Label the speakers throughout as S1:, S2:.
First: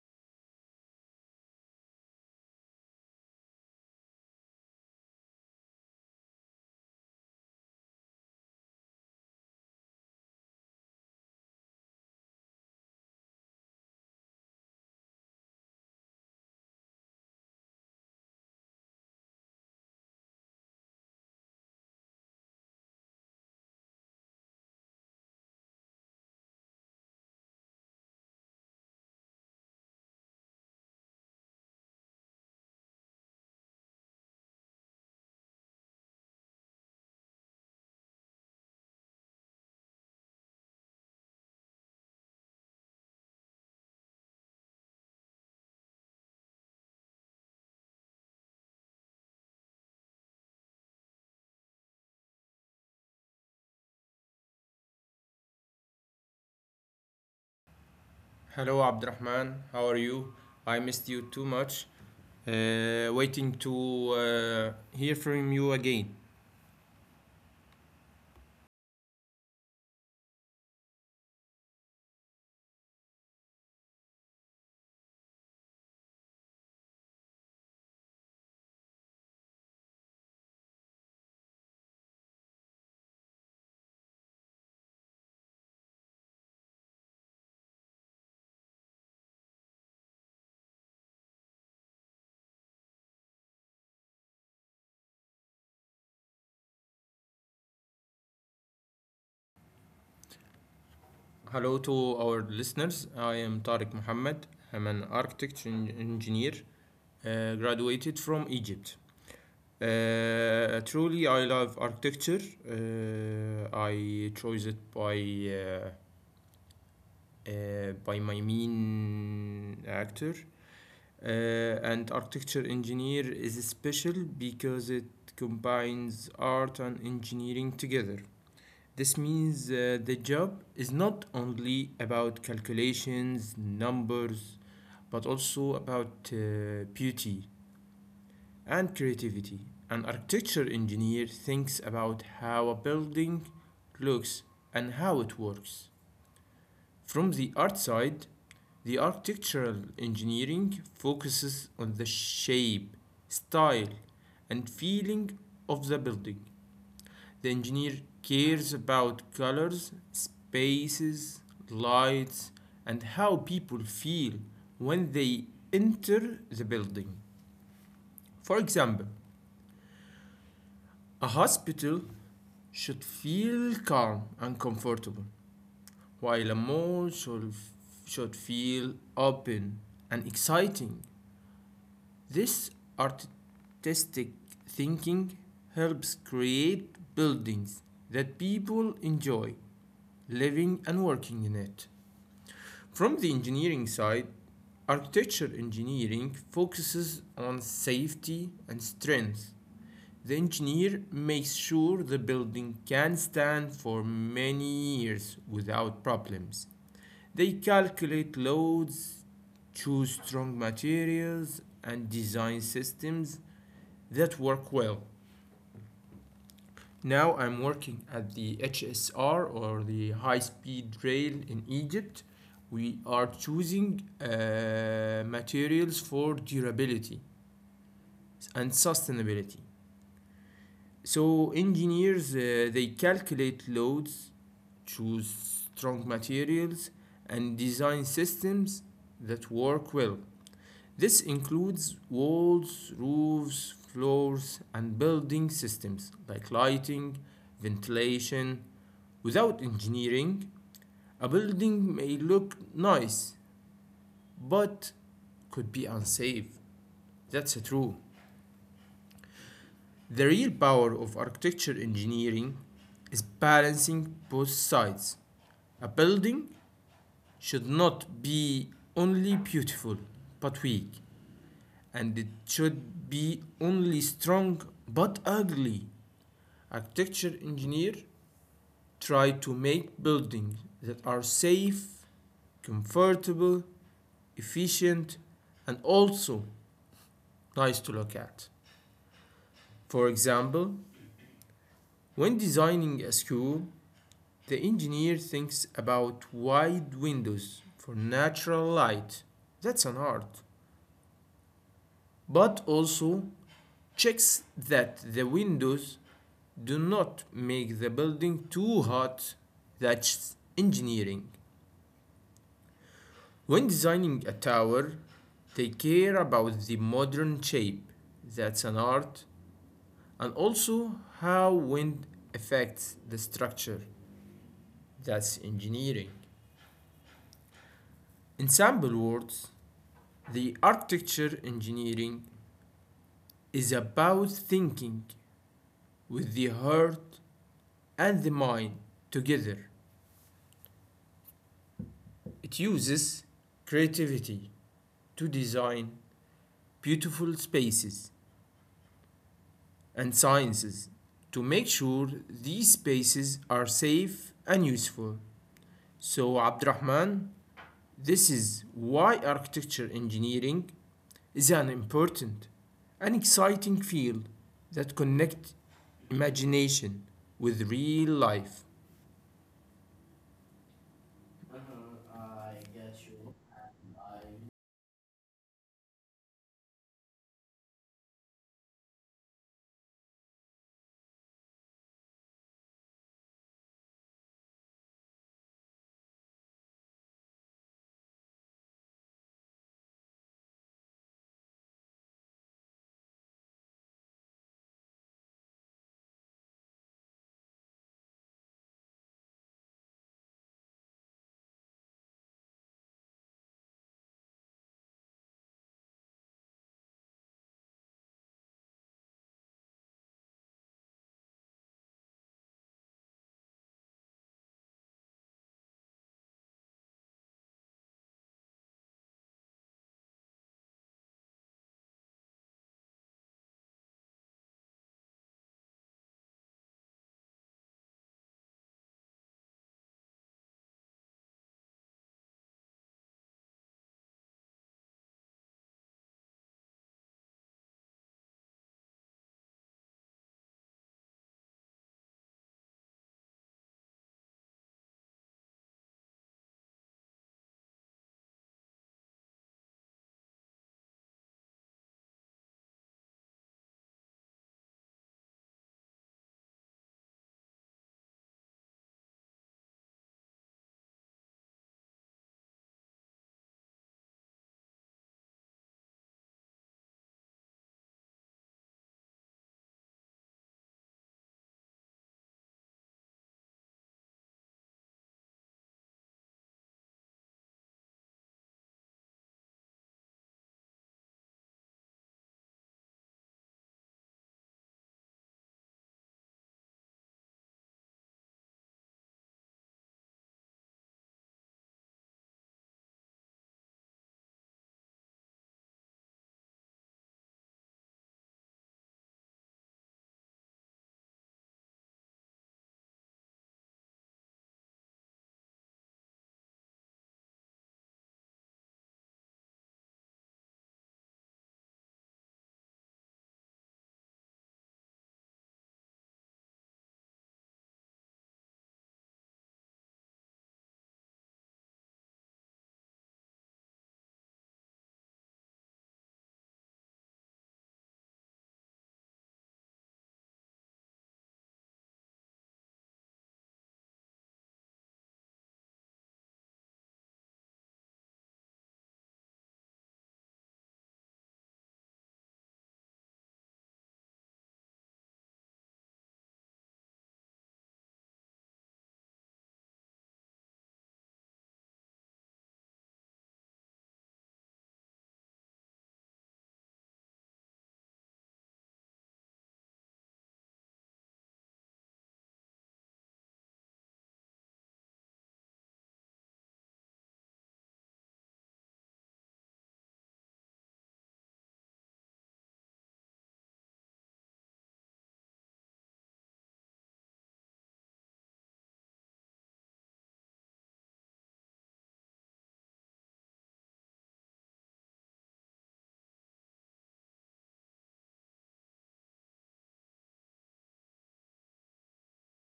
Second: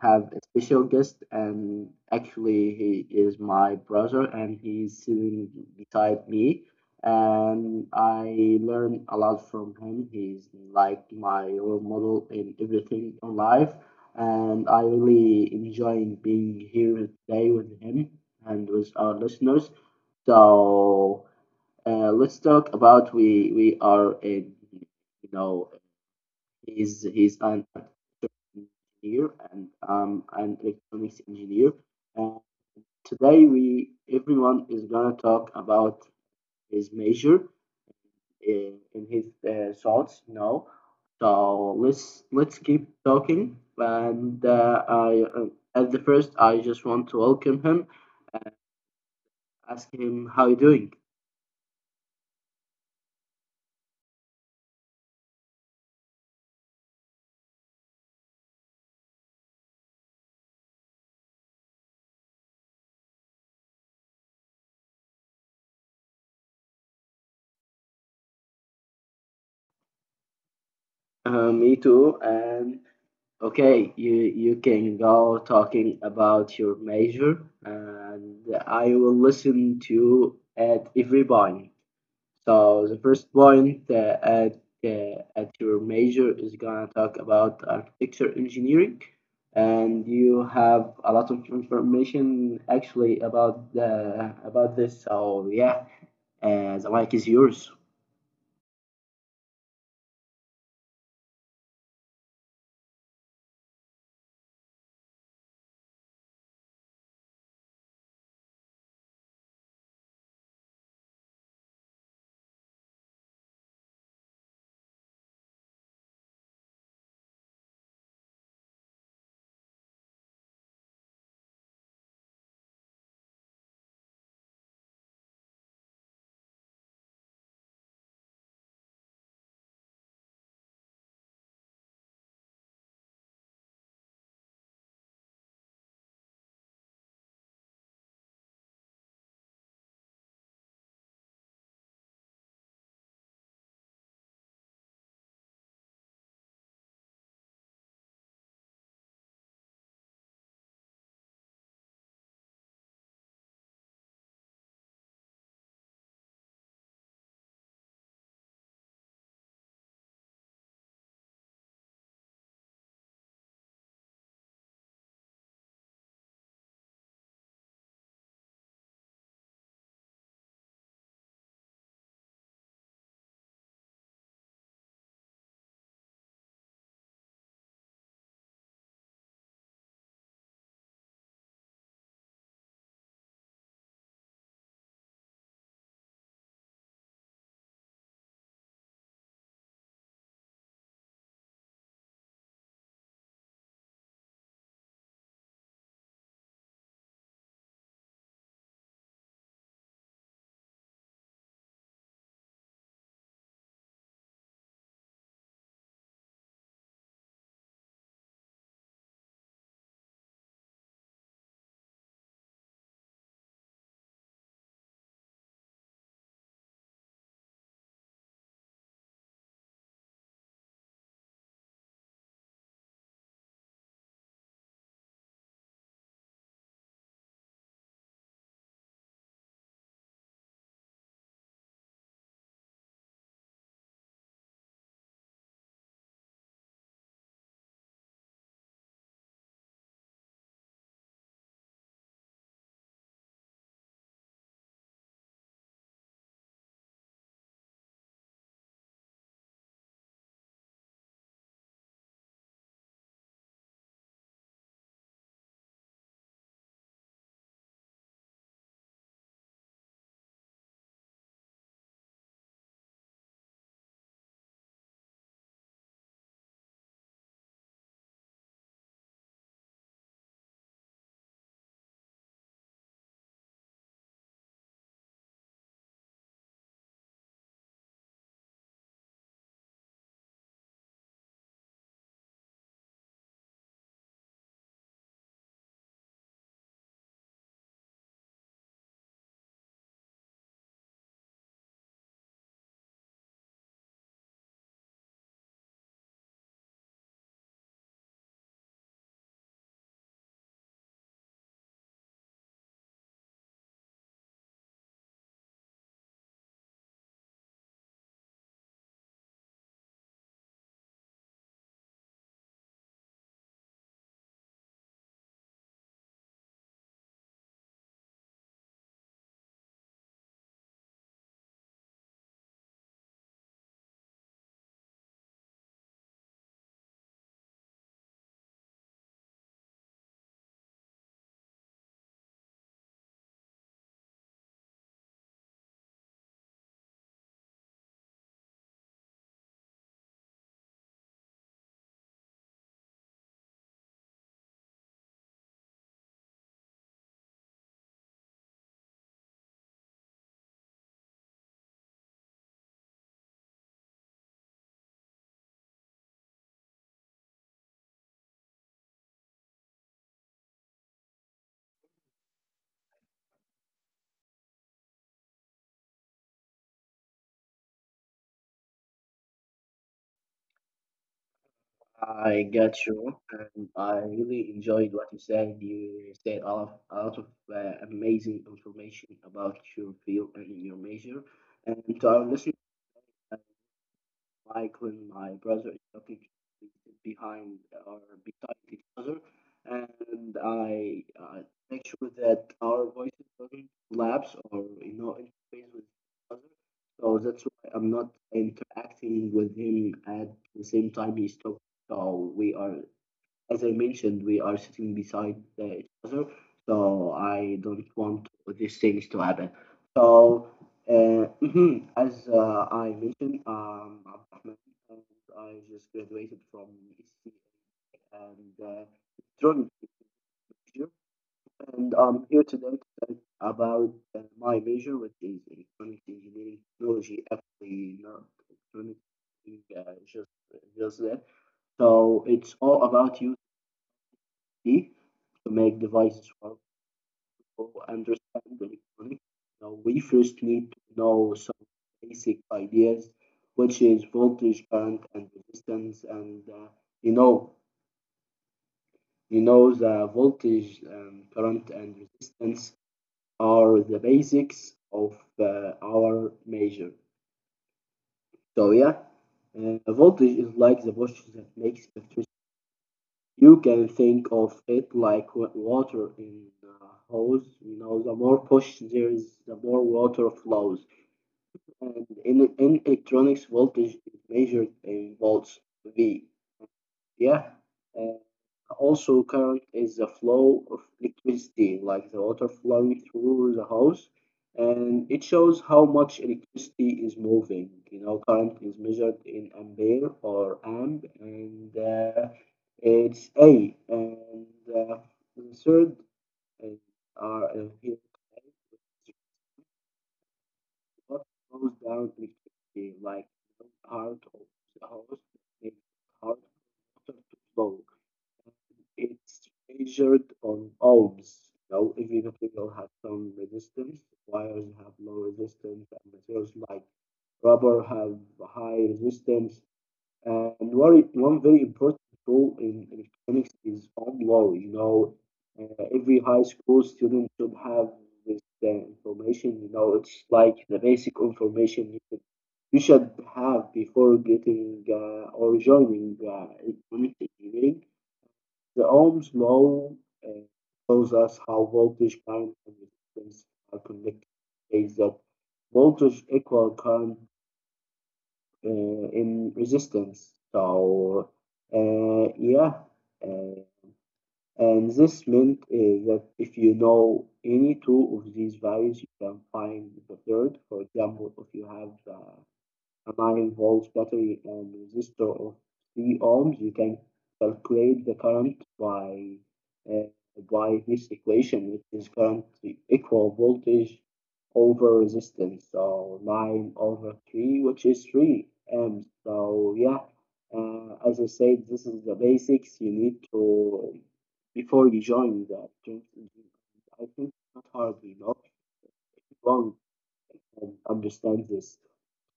S1: have a special guest, and actually, he is my brother, and he's sitting beside me. And I learn a lot from him. He's like my role model in everything in life, and I really enjoying being here today with him and with our listeners. So let's talk about we are in you know he's an engineer and an electronics engineer. And today we everyone is gonna talk about his major in his thoughts. So let's keep talking. And I At the first I just want to welcome him, ask him how you doing.
S2: Hello, Abdurrahman. How are you? I missed you too much. Waiting to hear from you again.
S1: Me too, and okay, you can go talking about your major, and I will listen to at every point. So the first point at your major is gonna talk about architecture engineering, and you have a lot of information actually about the about this. So yeah, the mic is yours.
S2: Hello to our listeners. I am Tariq Mohammed. I'm an architect and engineer, graduated from Egypt. Truly, I love architecture. I chose it uh, by my main actor. And architecture engineer is special because it combines art and engineering together. This means the job is not only about calculations, numbers, but also about beauty and creativity. An architecture engineer thinks about how a building looks and how it works. From the art side, the architectural engineering focuses on the shape, style, and feeling of the building. The engineer cares about colors, spaces, lights, and how people feel when they enter the building. For example, a hospital should feel calm and comfortable, while a mall should feel open and exciting. This artistic thinking helps create buildings that people enjoy living and working in it. From the engineering side, architecture engineering focuses on safety and strength. The engineer makes sure the building can stand for many years without problems. They calculate loads, choose strong materials, and design systems that work well. Now I'm working at the HSR, or the high speed rail, in Egypt. We are choosing materials for durability and sustainability. So engineers they calculate loads, choose strong materials, and design systems that work well. This includes walls, roofs, floors, and building systems like lighting, ventilation. Without engineering, a building may look nice but could be unsafe. That's true. The real power of architecture engineering is balancing both sides. A building should not be only beautiful but weak, and it should be only strong but ugly. Architecture engineer try to make buildings that are safe, comfortable, efficient, and also nice to look at. For example, when designing a school, the engineer thinks about wide windows for natural light. That's an art. But also checks that the windows do not make the building too hot. That's engineering. When designing a tower, they care about the modern shape. That's an art. And also how wind affects the structure. That's engineering. In simple words, the architecture engineering is about thinking with the heart and the mind together. It uses creativity to design beautiful spaces and sciences to make sure these spaces are safe and useful. So, Abdurrahman, this is why architecture engineering is an important and exciting field that connects imagination with real life.
S1: I get you, and I really enjoyed what you said. You said a lot of amazing information about your field and your major. And to our listeners, uh, like when my brother is talking, we sit behind or beside each other, and I make sure that our voices don't lapse or interface with each other. So that's why I'm not interacting with him at the same time he's talking. So we are, as I mentioned, we are sitting beside each other, so I don't want these things to happen. So, mhm, as I mentioned, Abdurrahman, and I just graduated from ECA and electronic major, and I'm here today to talk about my major, which is electronic engineering technology, actually not electronic, uh, just just that. So it's all about you be to make devices for people understand electronics. Now we first need to know some basic ideas, which is voltage, current, and resistance. You know, you know the voltage, current, and resistance are the basics of our measure. So yeah, voltage is like the voltage that makes electricity. You can think of it like water in a hose. You know, the more push there is, the more water flows. And in electronics, voltage is measured in volts, V. Yeah. Uh, also, current is the flow of electricity, like the water flowing through the house, and it shows how much electricity is moving. You know, current is measured in ampere or amp, and it's A. And uh, the third is are here what goes down electricity, like the heart of the house, makes heart Vogue. It's measured on ohms. Now, every material has some resistance. Wires have low resistance, and materials like rubber have high resistance. And one very important tool in electronics is OnLaw. You know, every high school student should have this information. You know, it's like the basic information you should have before getting or joining electronic engineering. The Ohm's law uh, tells us how voltage, current, and resistance are connected. It says that voltage equal current uh, in resistance. So, uh, yeah, uh, and this meant that if you know any two of these values, you can find the third. For example, if you have amine holds battery and resistor of 3 ohms. You can calculate the current uh, by this equation, which is current equal voltage over resistance. So 9 over 3, which is 3 amps. So yeah, as I said, this is the basics you need to before you join the. I think it's not hard, you know, if you don't understand this.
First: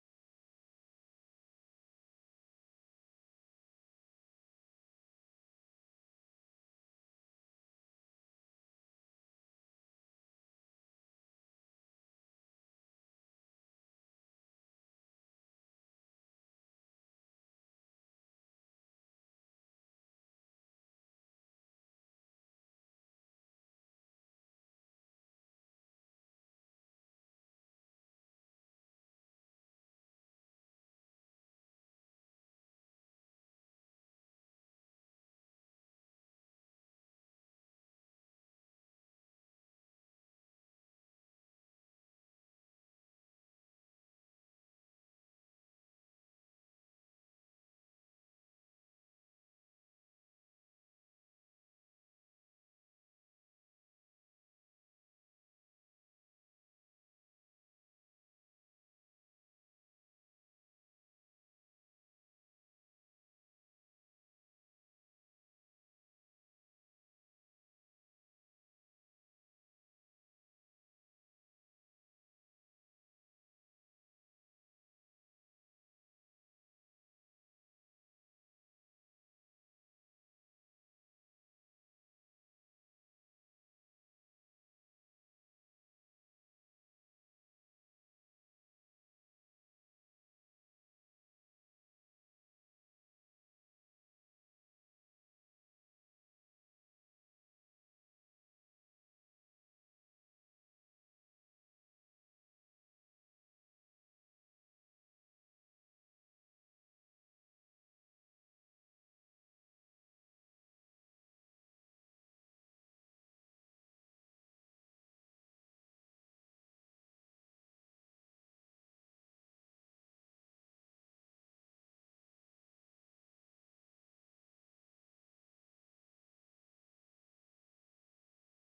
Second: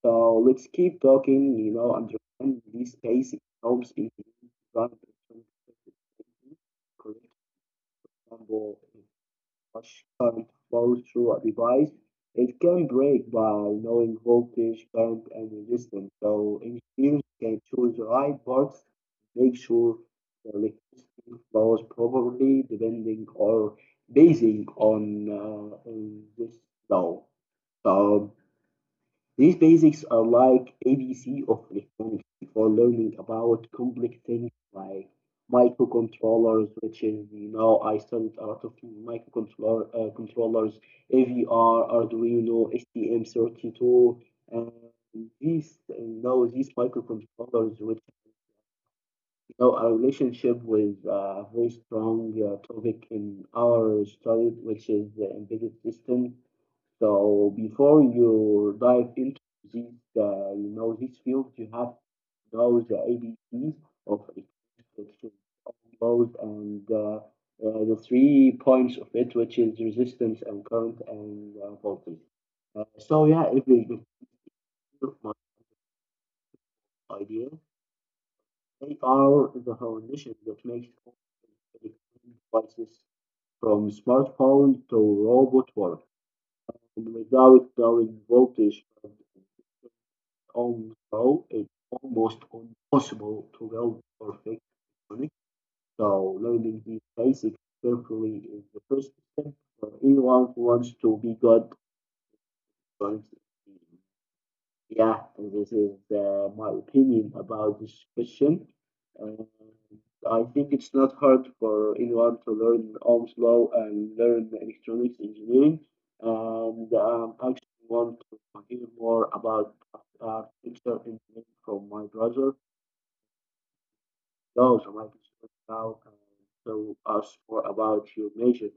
S1: So let's keep talking, you know, understand these basic norms in design correct example much current flows through a device. It can break by knowing voltage, current, and resistance. So engineers can choose the right parts, make sure the electricity flows properly, depending or basing on this law. So these basics are like ABC of electronics for learning about complex things like microcontrollers, which is, you know, I studied a lot of microcontroller controllers, AVR, Arduino, STM32, and these, you know, these microcontrollers, which you know, our relationship with a very strong topic in our study, which is the embedded system. So before you dive into this, you know, this field, you have to know the ABCs of friction, load, and the three points of it, which is resistance and current and voltage. So yeah, if we look at my idea, they are the foundation that makes all electronic devices from smartphone to robot work. And without knowing voltage, although it's almost impossible to build perfect electronics. So learning these basics carefully is the first step for anyone who wants to be good at electronics. Yeah, this is my opinion about this question. Uh, I think it's not hard for anyone to learn Ohm's law and learn electronics engineering. And I actually want to hear more about architecture engineering from my brother. No, so my brother now and tell us more about your major.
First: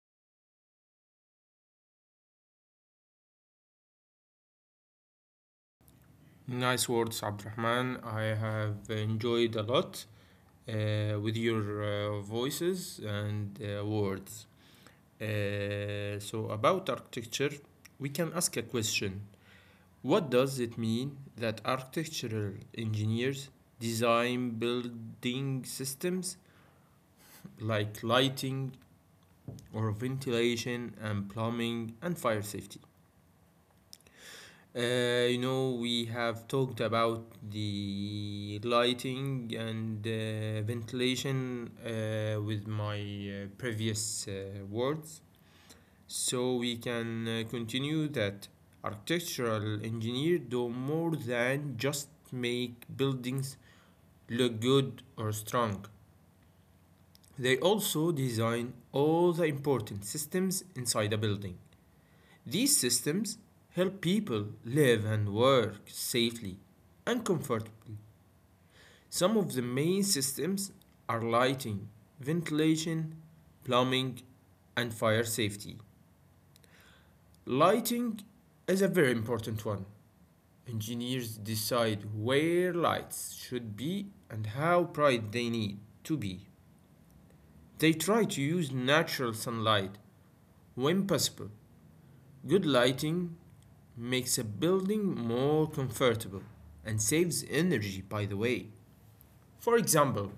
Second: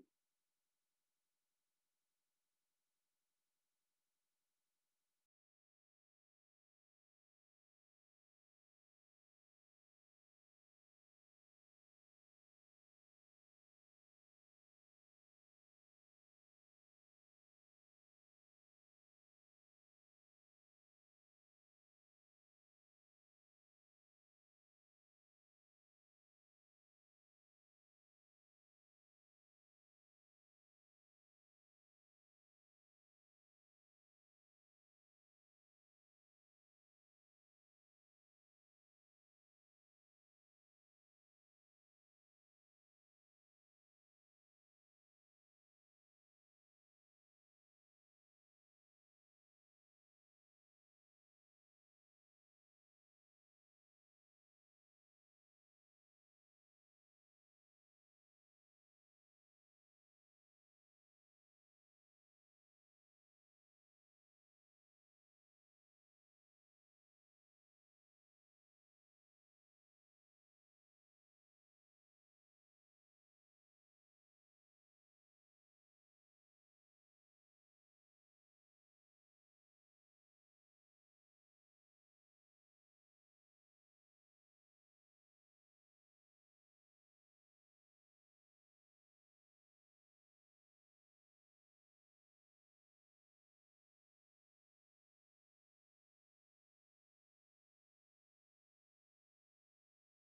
S2: Nice words, Abdurrahman. I have enjoyed a lot with your voices and words. So, about architecture, we can ask a question. What does it mean that architectural engineers design building systems like lighting or ventilation and plumbing and fire safety? You know, we have talked about the lighting and ventilation with my previous words. So we can continue that architectural engineers do more than just make buildings look good or strong. They also design all the important systems inside a building. These systems help people live and work safely and comfortably. Some of the main systems are lighting, ventilation, plumbing, and fire safety. Lighting is a very important one. Engineers decide where lights should be and how bright they need to be. They try to use natural sunlight when possible. Good lighting makes a building more comfortable and saves energy, by the way. For example,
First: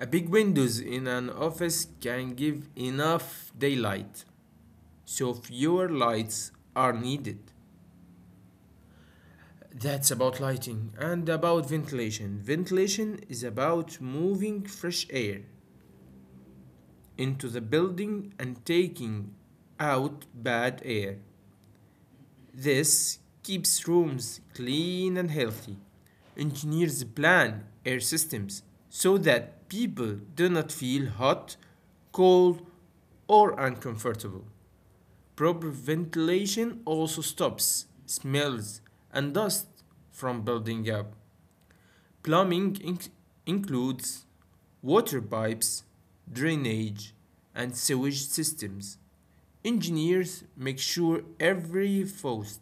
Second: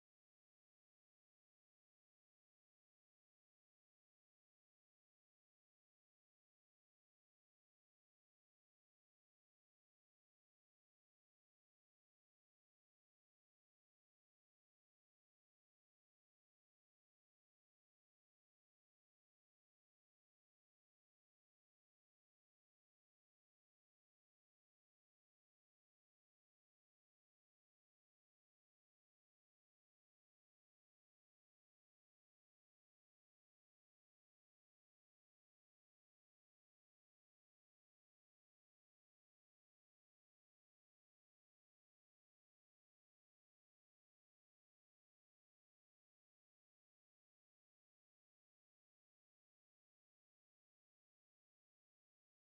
S2: a big windows in an office can give enough daylight, so fewer lights are needed. That's about lighting and about ventilation. Ventilation is about moving fresh air into the building and taking out bad air. This keeps rooms clean and healthy. Engineers plan air systems so that people do not feel hot, cold, or uncomfortable. Proper ventilation also stops smells and dust from building up. Plumbing inc- Includes water pipes, drainage, and sewage systems. Engineers make sure every faucet,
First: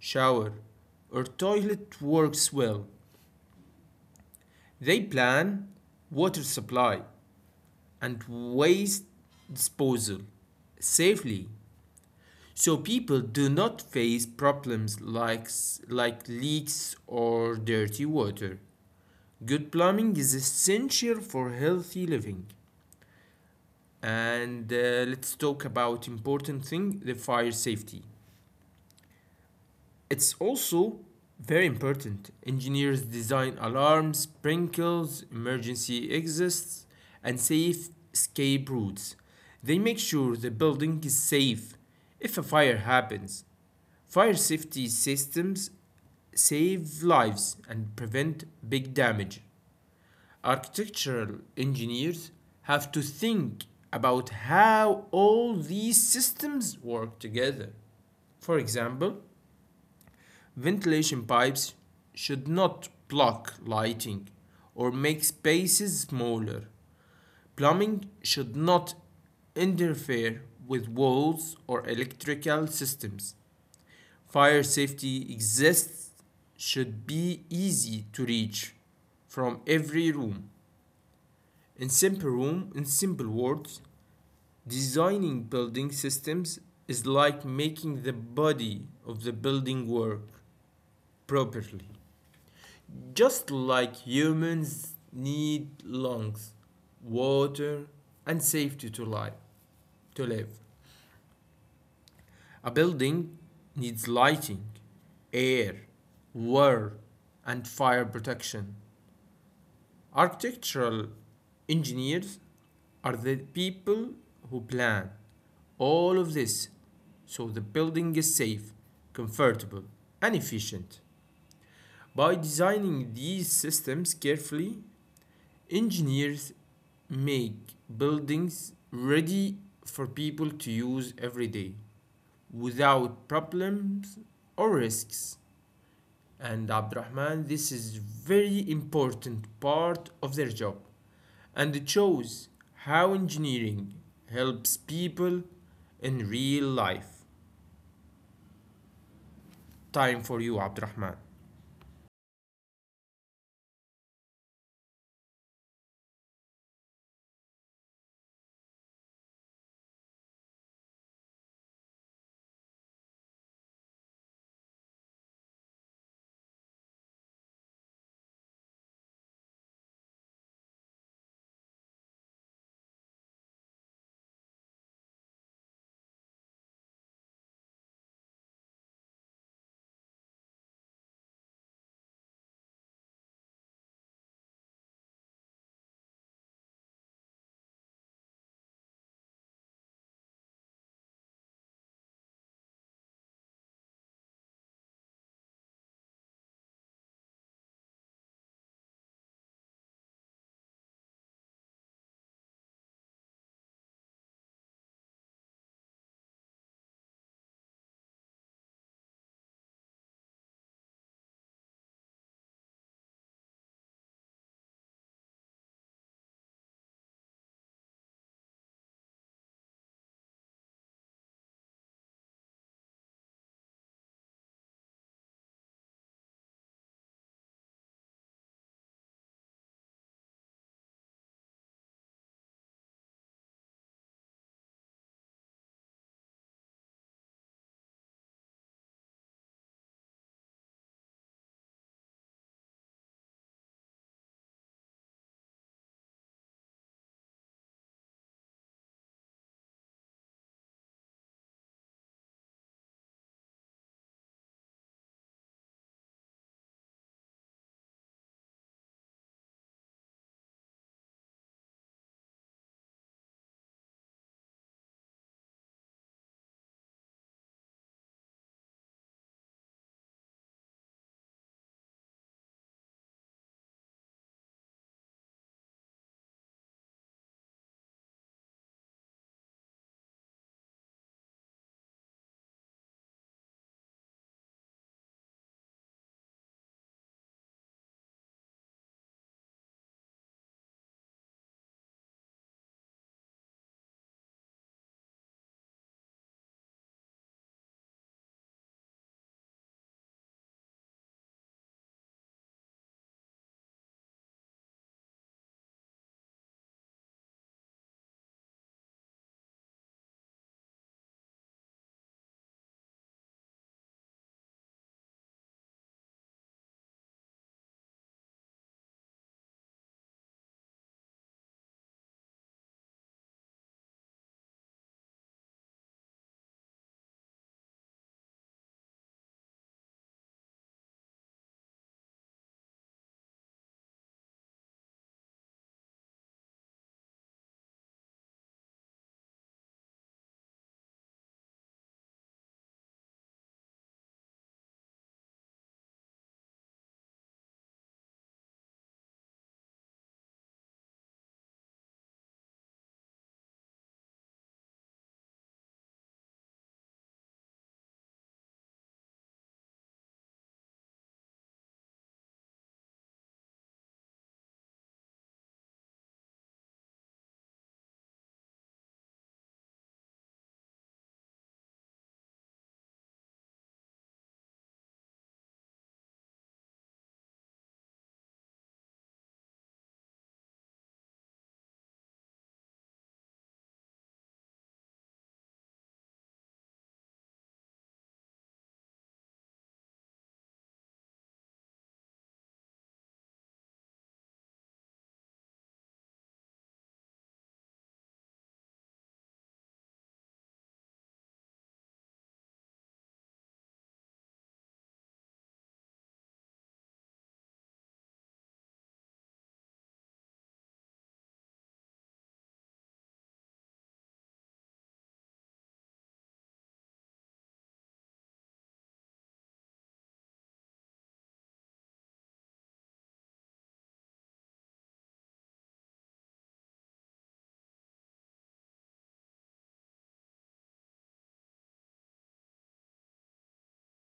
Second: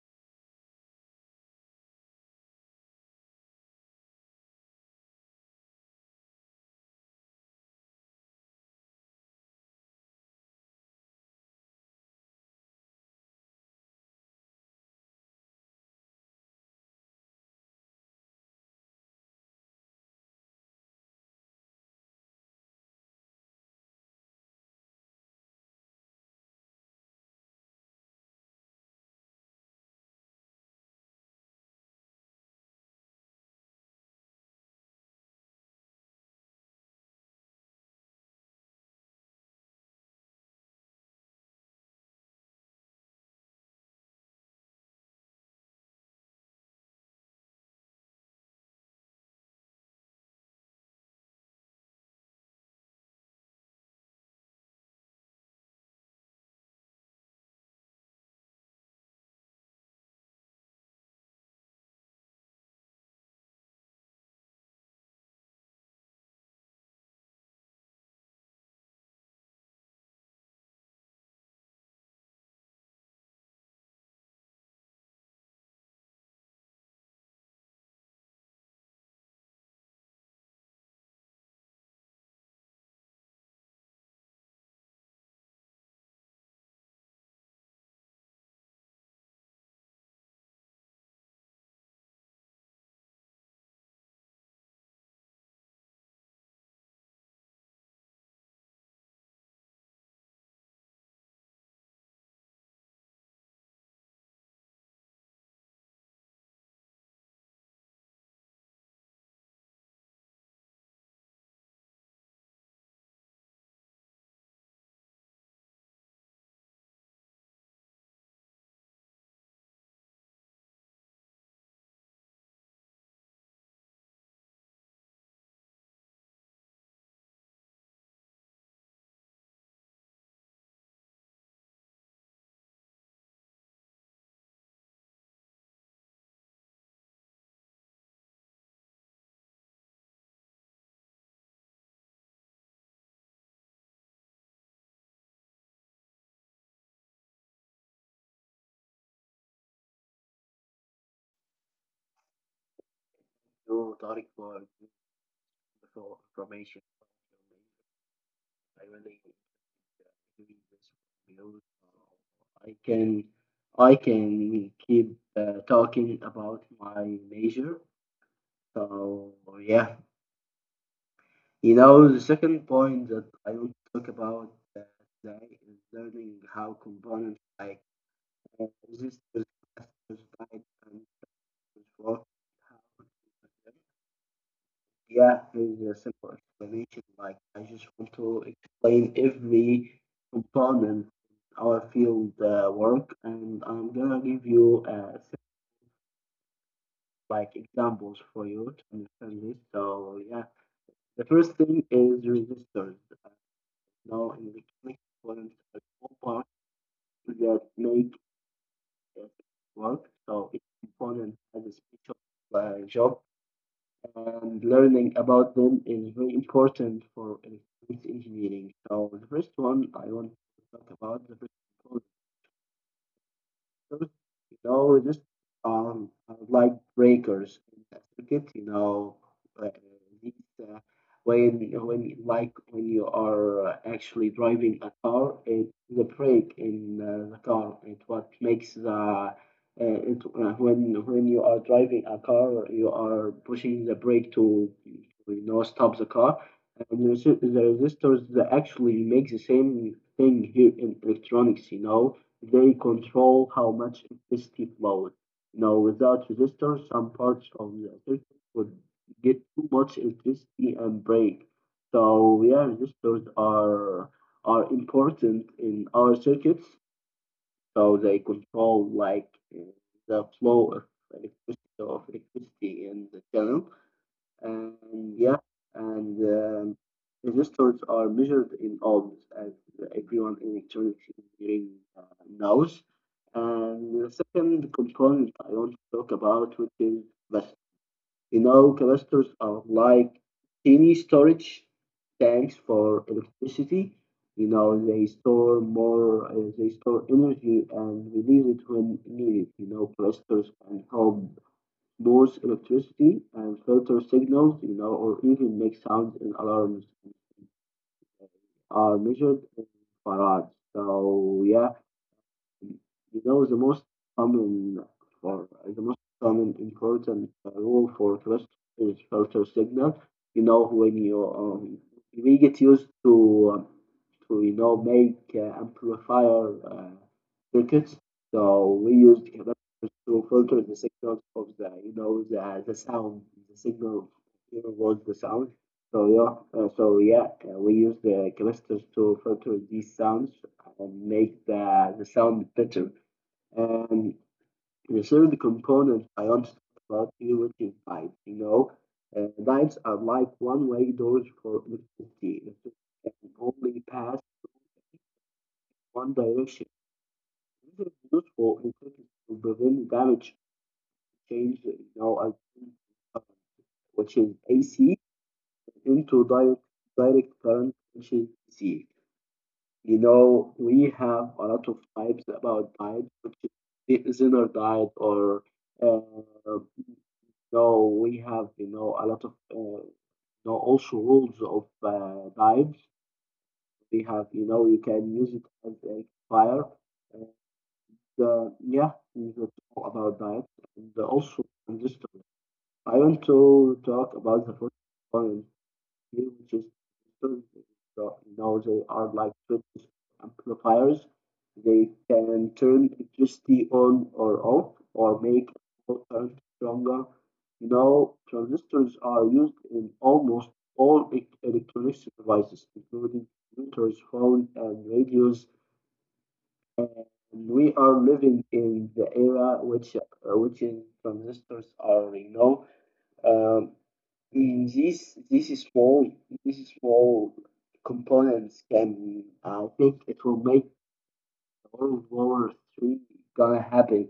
S2: shower, or toilet works well. They plan water supply and waste disposal safely so people do not face problems like leaks or dirty water. Good plumbing is essential for healthy living. And let's talk about important thing, the fire safety. It's also very important. Engineers design alarms, sprinkles, emergency exits, and safe escape routes. They make sure the building is safe if a fire happens. Fire safety systems save lives and prevent big damage. Architectural engineers have to think about how all these systems work together. For example, ventilation pipes should not block lighting or make spaces smaller. Plumbing should not interfere with walls or electrical systems. Fire safety exists should be easy to reach from every room. In simple words, designing building systems is like making the body of the building work properly. Just like humans need lungs, water, and safety to live. A building needs lighting, air, water, and fire protection. Architectural engineers are the people who plan all of this so the building is safe, comfortable, and efficient. By designing these systems carefully, engineers make buildings ready for people to use every day without problems or risks. And Abdurrahman, this is very important part of their job. And it shows how engineering helps people in real life. Time for you, Abdurrahman.
S1: Thank you, Tariq, for the information. I really doing this for you. I can I can keep talking about my major. So yeah, you know the second point that I want to talk about uh, today is learning how components like resistors, capacitors, guides, and transistors work. Yeah, it's a simple explanation. Like, I just want to explain every component in our field work, and I'm gonna give you some, like examples for you to understand this. So, yeah, the first thing is resistors. Uh, Now, in electronic components, are all parts that make it work. So, each component has a special job and learning about them is very important for electronics engineering. So the first one I want to talk about the first you know, we're just um like breakers in the circuit. You know, uh, these, uh, when like when you are actually driving a car, it's the brake in the car. It's what makes the when you are driving a car, you are pushing the brake to you know stop the car. And the the resistors that actually make the same thing here in electronics. You know they control how much electricity flows. You know, without resistors, some parts of the circuit would get too much electricity and break. So yeah, resistors are important in our circuits. So they control like uh, the flow of electricity in the channel. And yeah, and resistors are measured in ohms, as everyone in electronics engineering uh, knows. And the second component I want to talk about, which is capacitors. You know, capacitors are like tiny storage tanks for electricity. You know, they store more, they store energy and release it when needed. You know, capacitors can help both electricity and filter signals, you know, or even make sounds and alarms uh, are measured in farads. So yeah, you know, the most common or the most common important rule for cholesterol is filter signal. You know, when you we get used um, to you know make amplifier uh, circuits, so we use capacitors to filter the signals of the you know the sound, the signal you know, was the sound. So yeah, we use the capacitors to filter these sounds and make the sound better. And the third component I want to talk about here, which is lights. You know, lights are like one-way doors for electricity. Electricity can only pass through one direction. This is useful in order to prevent damage change, you know, which is AC into direct current, which is DC. You know, we have a lot of types about diet, which is the Zener diet, or uh, no, we have you know a lot of you know also rules of diets. We have you know you can use it as a fire, and yeah, we will talk about diet and also transistor. I want to talk about the first one new, which is historically so in Norway are like British amplifiers. They can turn electricity on or off or make current stronger. You know, transistors are used in almost all electronics devices, including computers, phones, and radios. And we are living in the era which in transistors are, you know, um, in this small these small components can I think it will make World War III gonna happen.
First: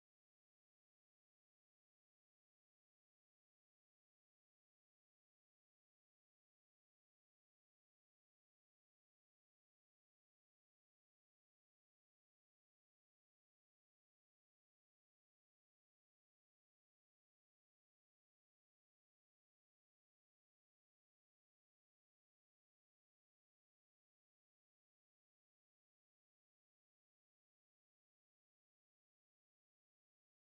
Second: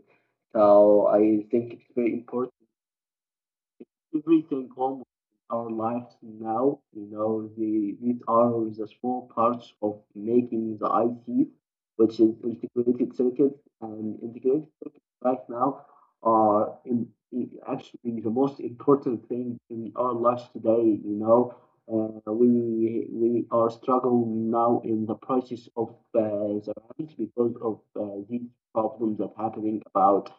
S1: So I think it's very important everything almost in our lives now, you know, the, these are the small parts of making the IC, which is integrated circuits, and integrated circuits right now are in, actually the most important thing in our lives today, you know. We are struggling now in the process of uh, the rise because of these problems that happening about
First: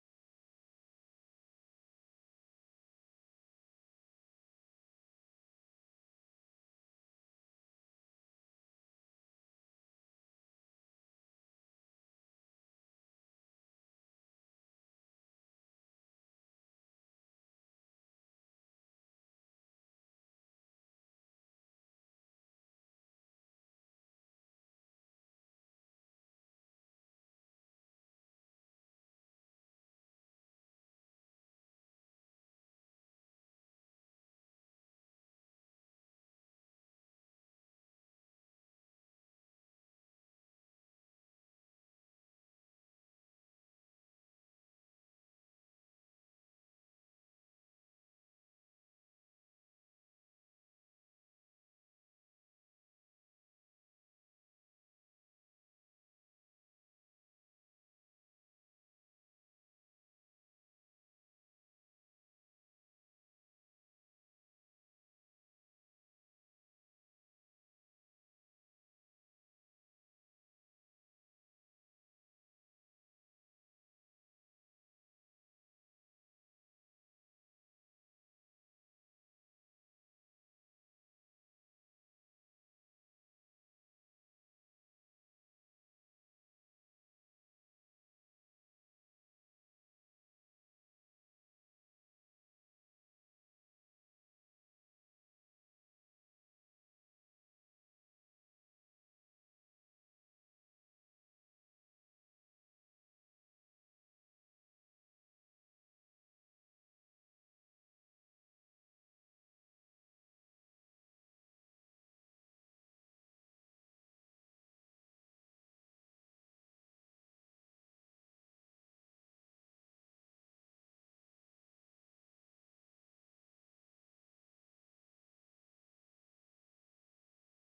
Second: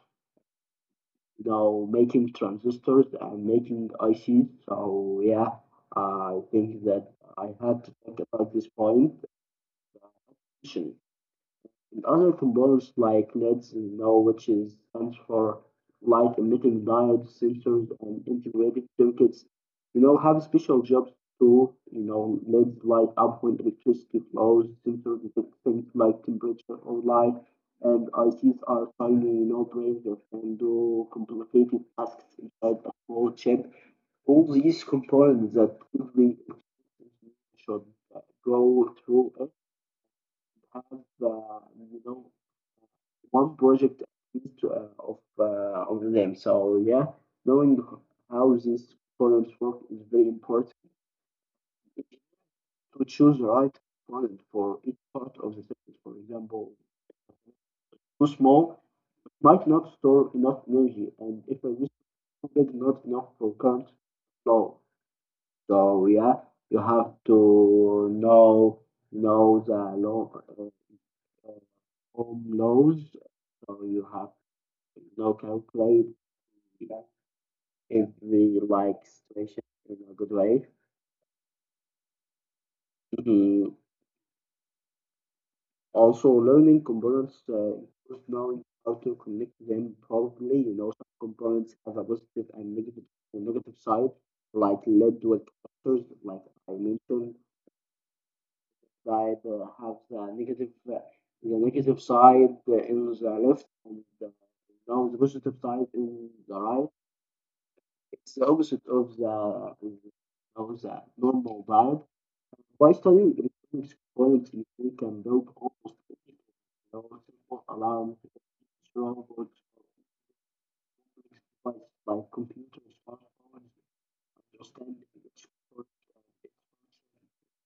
S1: you know, making transistors and making ICs. So yeah, I think that I had to talk about this point. uh, Other components like LEDs and now, which is stands for light emitting diodes, sensors, and integrated circuits, you know, have special jobs to, you know, LEDs light up when electricity flows, sensors detect things like temperature or light, and ICs are tiny, you know, brains that can do complicated tasks inside a small chip. All these components that every should go through it have, uh, you know, one project at least of them. So yeah, knowing how these columns work is very important to choose the right column for each part of the circuit. For example, too small might not store enough energy, and if a is not enough for current flow. So yeah, you have to know the law, uh, uh, Ohm laws. So you have to know calculate. The if we like situation in a good way. Mhm. Also, learning components includes knowing how to connect them properly. You know, some components have a positive and negative a negative side, like lead dual capacitors, like I mentioned, that have the negative, the negative side in the left and now the positive side in the right. It's the opposite of the normal vibe. By studying electronics, quality. We can build almost anything with our simple alarm, strong words, or complex devices like computers, smartphones, understanding its work and its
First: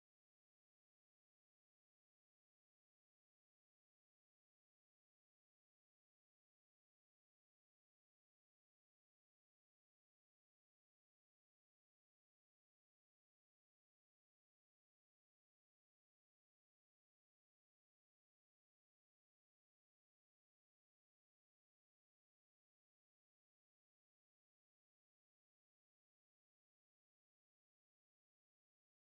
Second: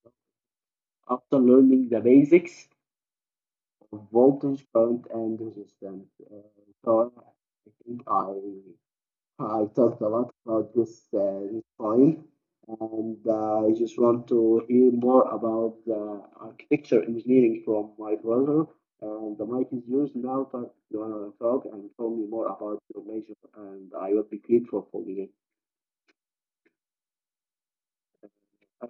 S1: function. After learning the basics of voltage, current, and resistance, so I think I talked a lot about this this point, and I just want to hear more about the architecture engineering from my brother. And the mic is yours now. Talk, you wanna talk and tell me more about your major, and I will be grateful for you. Uh,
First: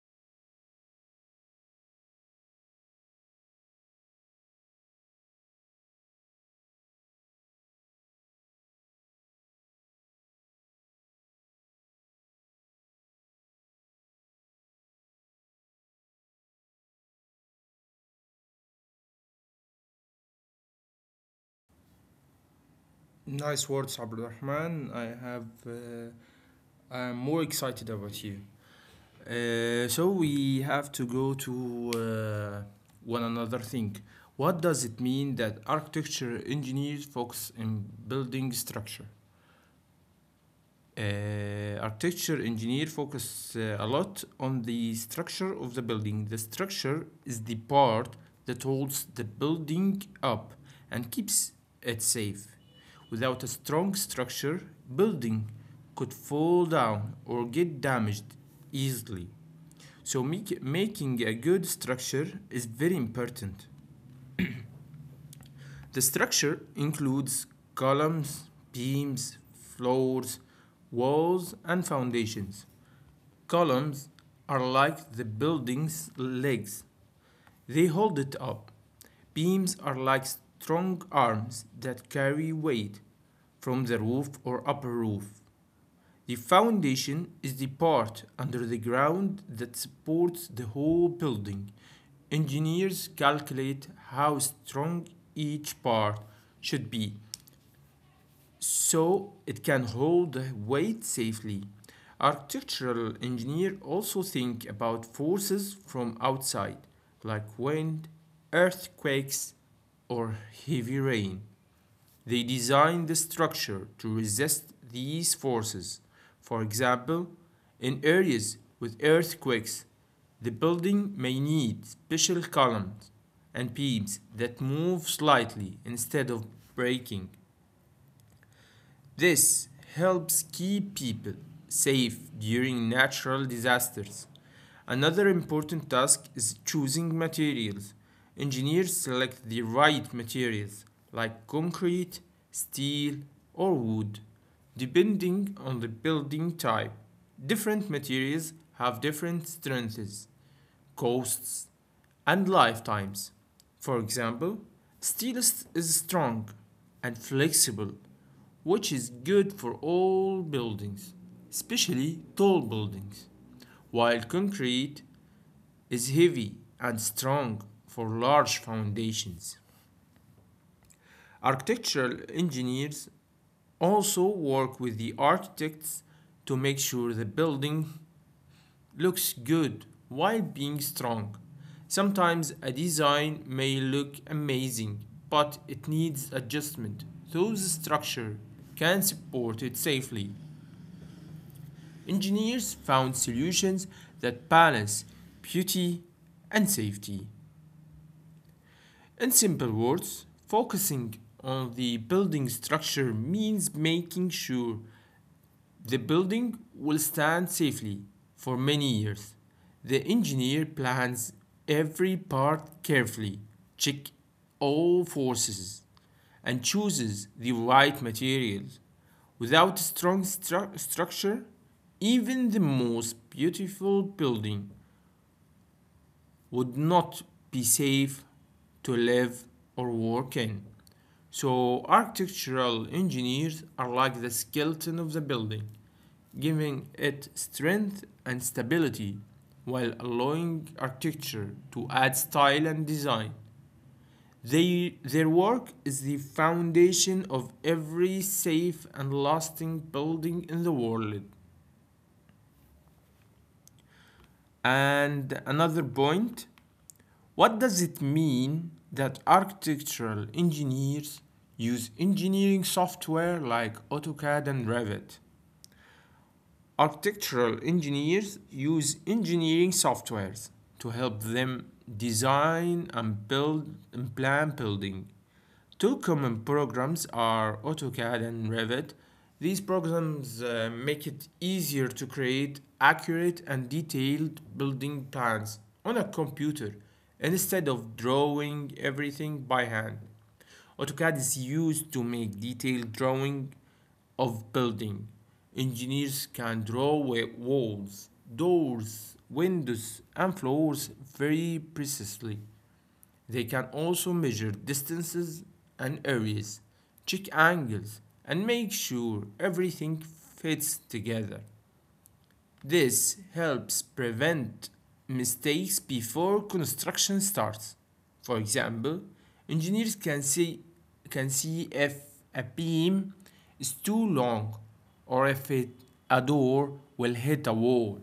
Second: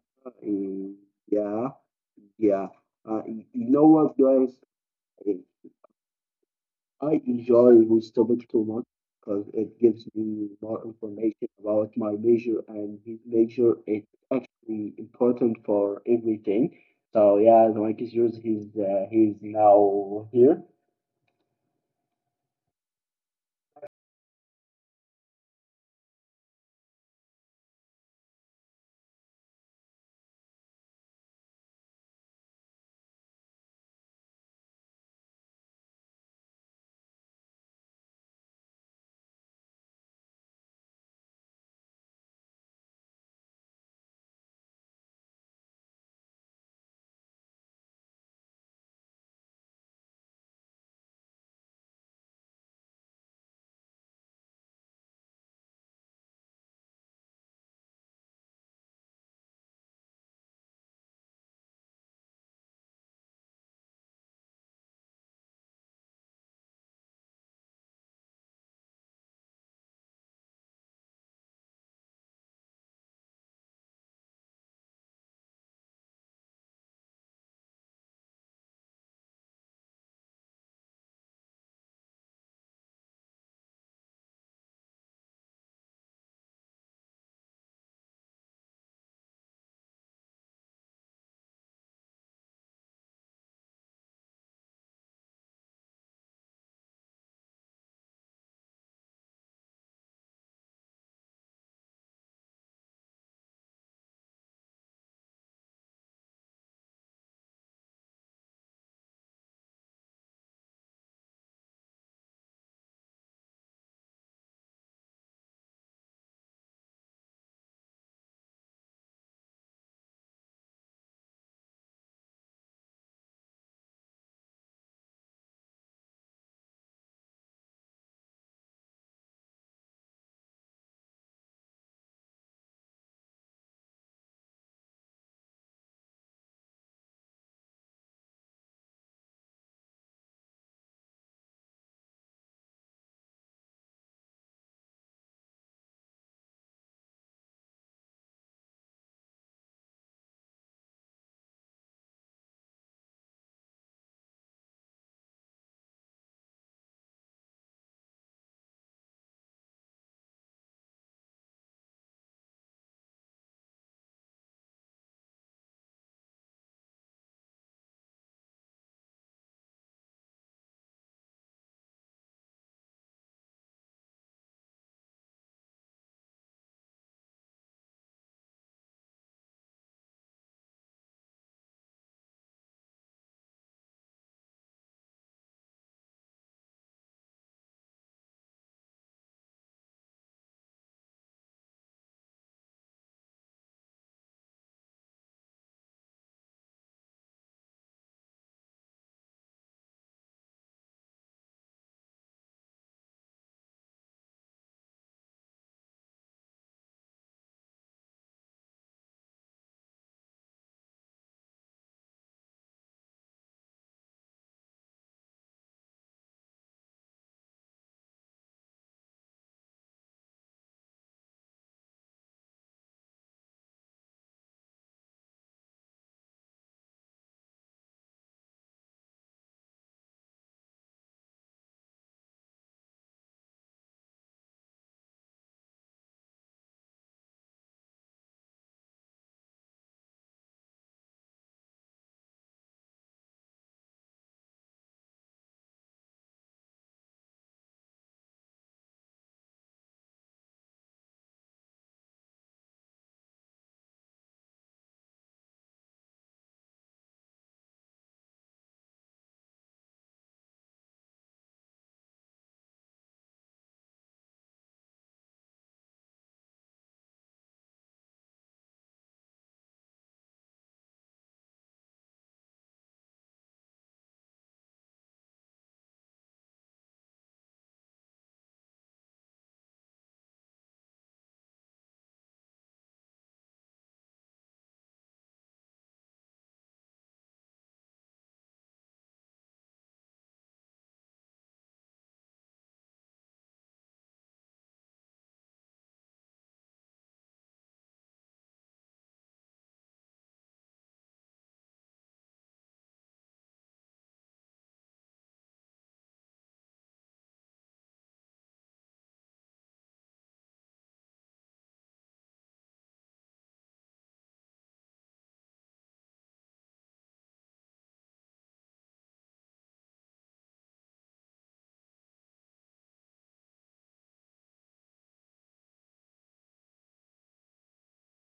S1: yeah, yeah. You know what, guys? I enjoy this topic too much because it gives me more information about my major, and this major is actually important for everything. So yeah, the mic is yours. He's now here.
S2: Nice words, Abdurrahman. I have. I'm more excited about you. So we have to go to one another thing. What does it mean that architecture engineers focus in building structure? Architecture engineer focus a lot on the structure of the building. The structure is the part that holds the building up and keeps it safe. Without a strong structure, building could fall down or get damaged easily. So making a good structure is very important. The structure includes columns, beams, floors, walls, and foundations. Columns are like the building's legs. They hold it up. Beams are like strong arms that carry weight from the roof or upper roof. The foundation is the part under the ground that supports the whole building. Engineers calculate how strong each part should be so it can hold the weight safely. Architectural engineers also think about forces from outside, like wind, earthquakes, or heavy rain. They design the structure to resist these forces. For example, in areas with earthquakes, the building may need special columns and beams that move slightly instead of breaking. This helps keep people safe during natural disasters. Another important task is choosing materials. Engineers select the right materials like concrete, steel, or wood. Depending on the building type, different materials have different strengths, costs, and lifetimes. For example, steel is, strong and flexible, which is good for all buildings, especially tall buildings, while concrete is heavy and strong for large foundations. Architectural engineers also work with the architects to make sure the building looks good while being strong. Sometimes a design may look amazing, but it needs adjustment, so the structure can support it safely. Engineers found solutions that balance beauty and safety. In simple words, focusing on the building structure means making sure the building will stand safely for many years. The engineer plans every part carefully, checks all forces, and chooses the right materials. Without structure, even the most beautiful building would not be safe to live or work in. So, architectural engineers are like the skeleton of the building, giving it strength and stability while allowing architecture to add style and design. Their work is the foundation of every safe and lasting building in the world. And another point: what does it mean that architectural engineers use engineering software like AutoCAD and Revit? Architectural engineers use engineering softwares to help them design and build and plan building. Two common programs are AutoCAD and Revit. These programs make it easier to create accurate and detailed building plans on a computer instead of drawing everything by hand. AutoCAD is used to make detailed drawing of building. Engineers can draw walls, doors, windows, and floors very precisely. They can also measure distances and areas, check angles, and make sure everything fits together. This helps prevent mistakes before construction starts. For example, engineers can see if a beam is too long or if it, a door will hit a wall.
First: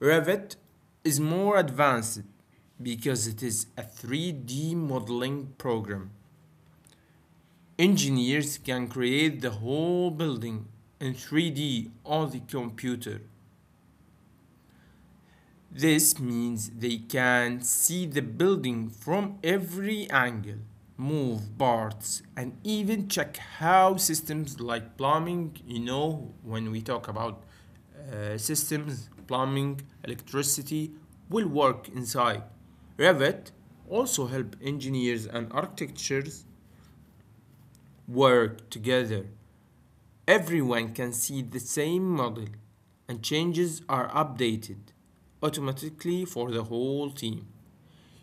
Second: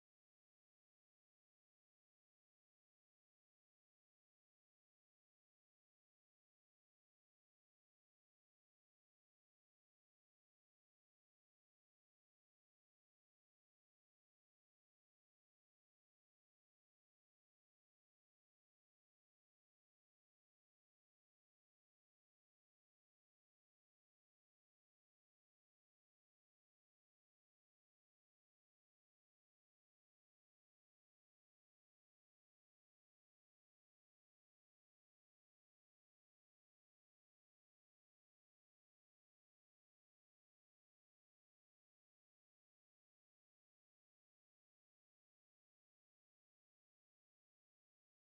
S2: Revit is more advanced because it is a 3D modeling program. Engineers can create the whole building in 3D on the computer. This means they can see the building from every angle, move parts, and even check how systems like plumbing, you know, when we talk about systems, plumbing, electricity, will work inside. Revit also help engineers and architects work together. Everyone can see the same model, and changes are updated automatically for the whole team.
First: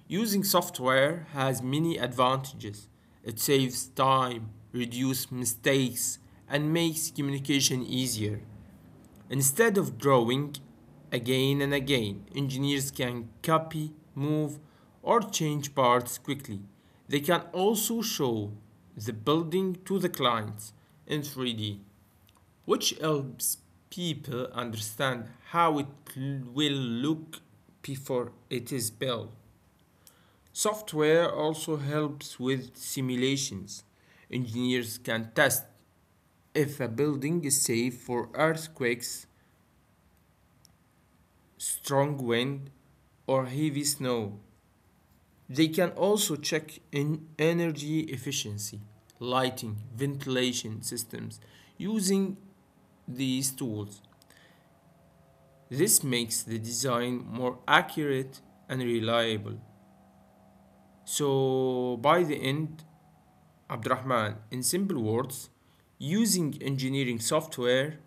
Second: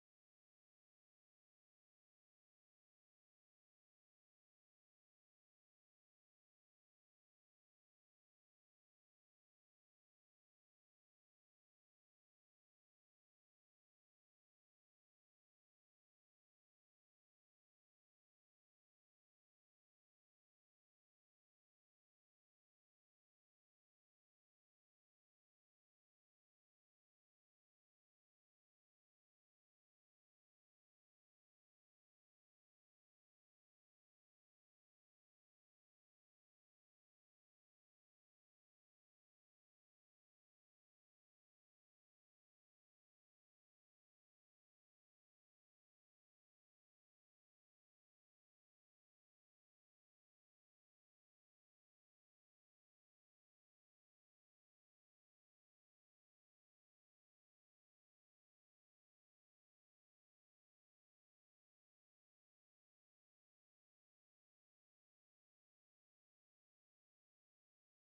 S2: Using software has many advantages. It saves time, reduces mistakes, and makes communication easier. Instead of drawing again and again, engineers can copy, move, or change parts quickly. They can also show the building to the clients in 3D, which helps people understand how will look before it is built. Software also helps with simulations. Engineers can test if a building is safe for earthquakes, strong wind, or heavy snow. They can also check in energy efficiency, lighting, ventilation systems using these tools. This makes the design more accurate and reliable. So by the end, Abdurrahman, in simple words, using engineering software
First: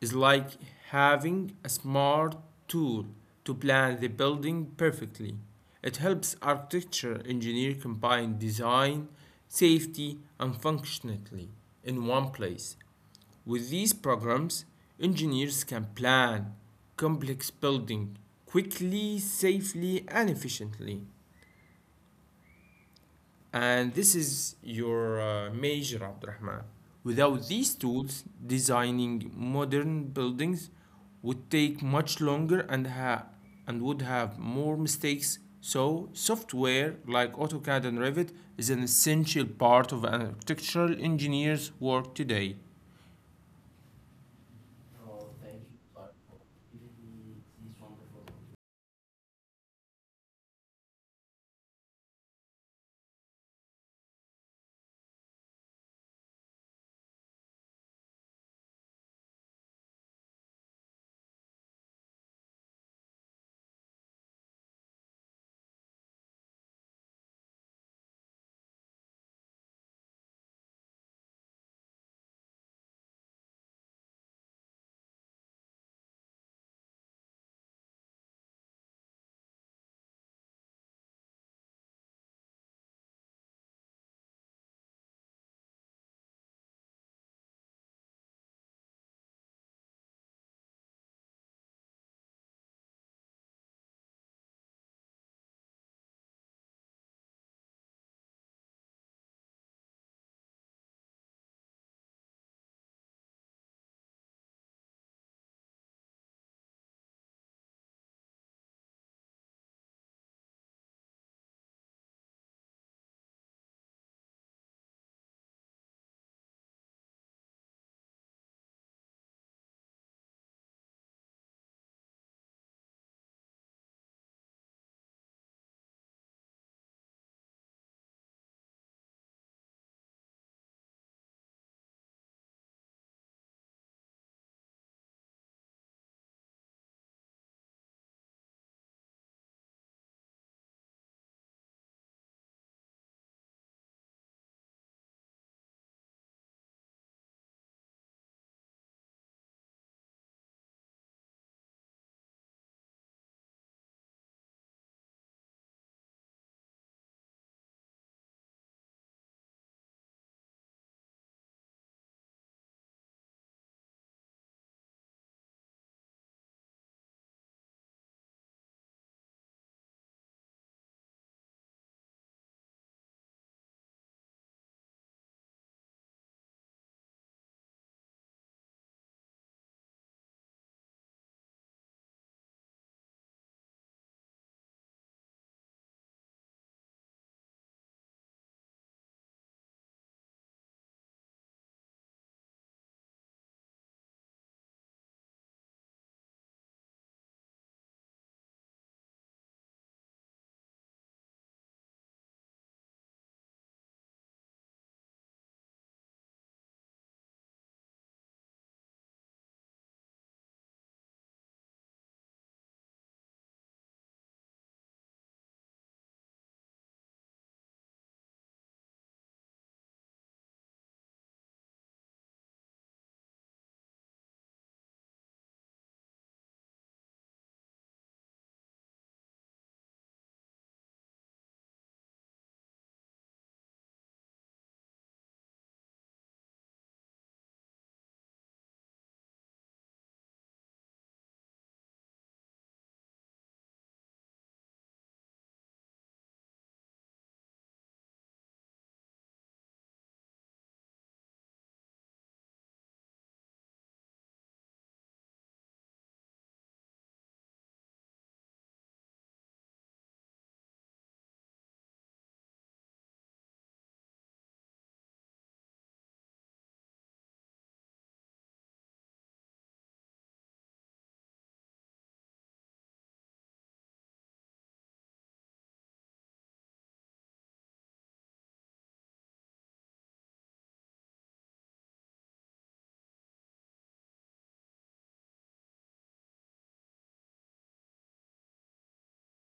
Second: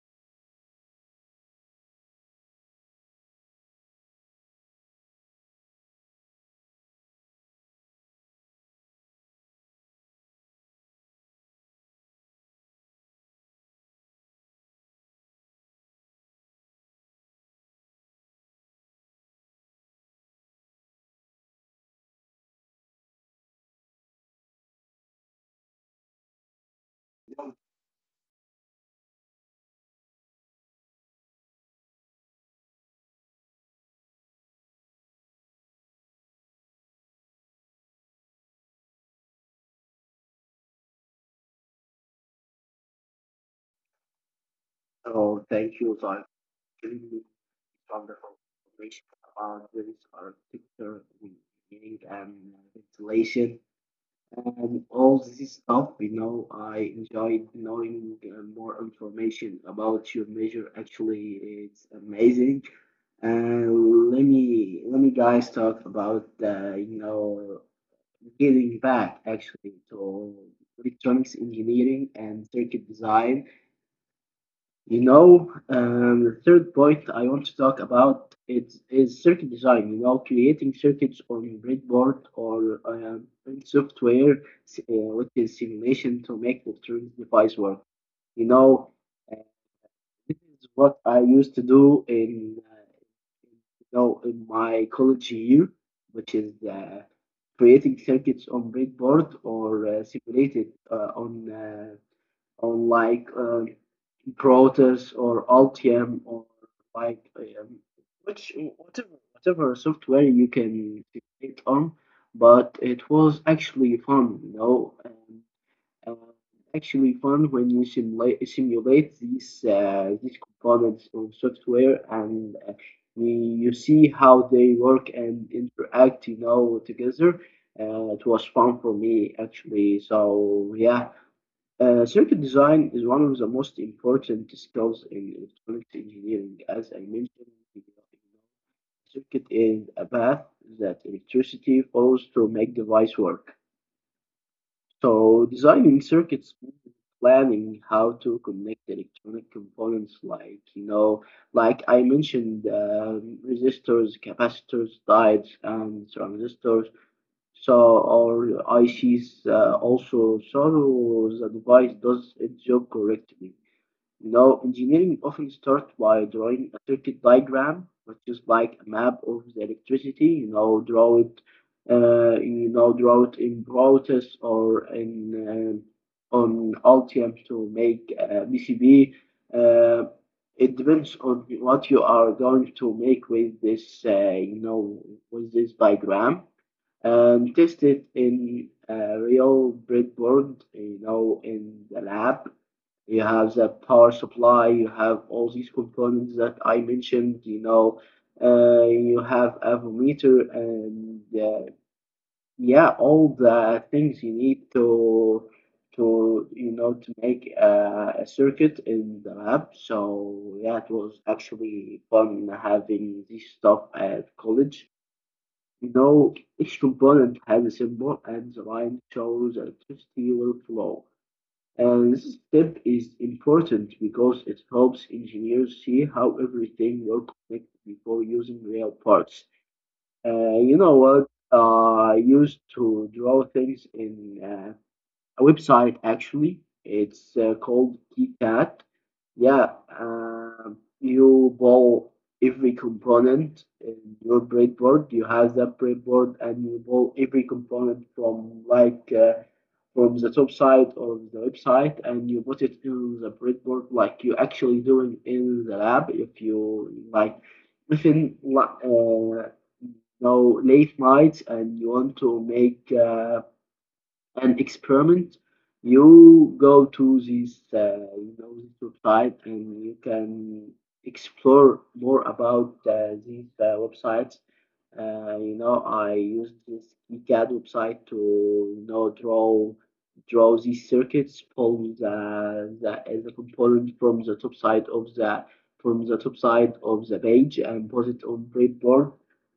S2: is like having a smart tool to plan the building perfectly. It helps architecture engineer combine design, safety, and functionality in one place. With these programs, engineers can plan complex building quickly, safely, and efficiently. And this is your major, Abdurrahman. Without these tools, designing modern buildings would take much longer and would have more mistakes. So, software like AutoCAD and Revit is an essential part of an architectural engineer's work today.
S1: So thank you for giving me wonderful information about this architecture, engineering, and ventilation. And all this stuff, you know, I enjoyed knowing more information about your measure. Actually, it's amazing. And let me guys talk about you know getting back actually to electronics engineering and circuit design. You know, the third point I want to talk about is circuit design. You know, creating circuits on breadboard or in software, uh, which is simulation to make the electronic device work. You know, uh, this is what I used to do in, you know, in my college year, which is creating circuits on breadboard or simulated on like Protus or Altium or like which whatever software you can create on, but it was actually fun, you know, and uh, actually fun when you simulate these components of software and you see how they work and interact, you know, together. It was fun for me actually. So yeah, circuit design is one of the most important skills in electronics engineering. As I mentioned, you circuit is a path that electricity follows to make device work. So designing circuits means planning how to connect electronic components like, you know, like I mentioned, resistors, capacitors, diodes, and transistors, so our ICs also saw the device does its job correctly. Now, engineering often starts by drawing a circuit diagram, which is like a map of the electricity. You know, draw it, you know, draw it in Brotus or in on Altium to make a PCB. Uh, it depends on what you are going to make with this, you know, with this diagram and test it in real breadboard, you know, in the lab. You have the power supply, you have all these components that I mentioned, you know, you have a voltmeter, and yeah, all the things you need to you know to make a circuit in the lab. So yeah, it was actually fun having this stuff at college. Now, each component has a symbol and the line shows the electricity will flow. And this step is important because it helps engineers see how everything will connect before using real parts. You know what? I used to draw things in uh, a website actually. It's called KeyCat. Yeah, uh, you buy every component in your breadboard. You have that breadboard, and you buy every component from like from the top side of the website, and you put it in the breadboard like you actually doing in the lab. If you like within la- uh, no late nights and you want to make an experiment. You go to this, you know, this website and you can explore more about these websites. You know, I used this ECAD website to, you know, draw these circuits, pull the component from the top side of the from the top side of the page and put it on breadboard.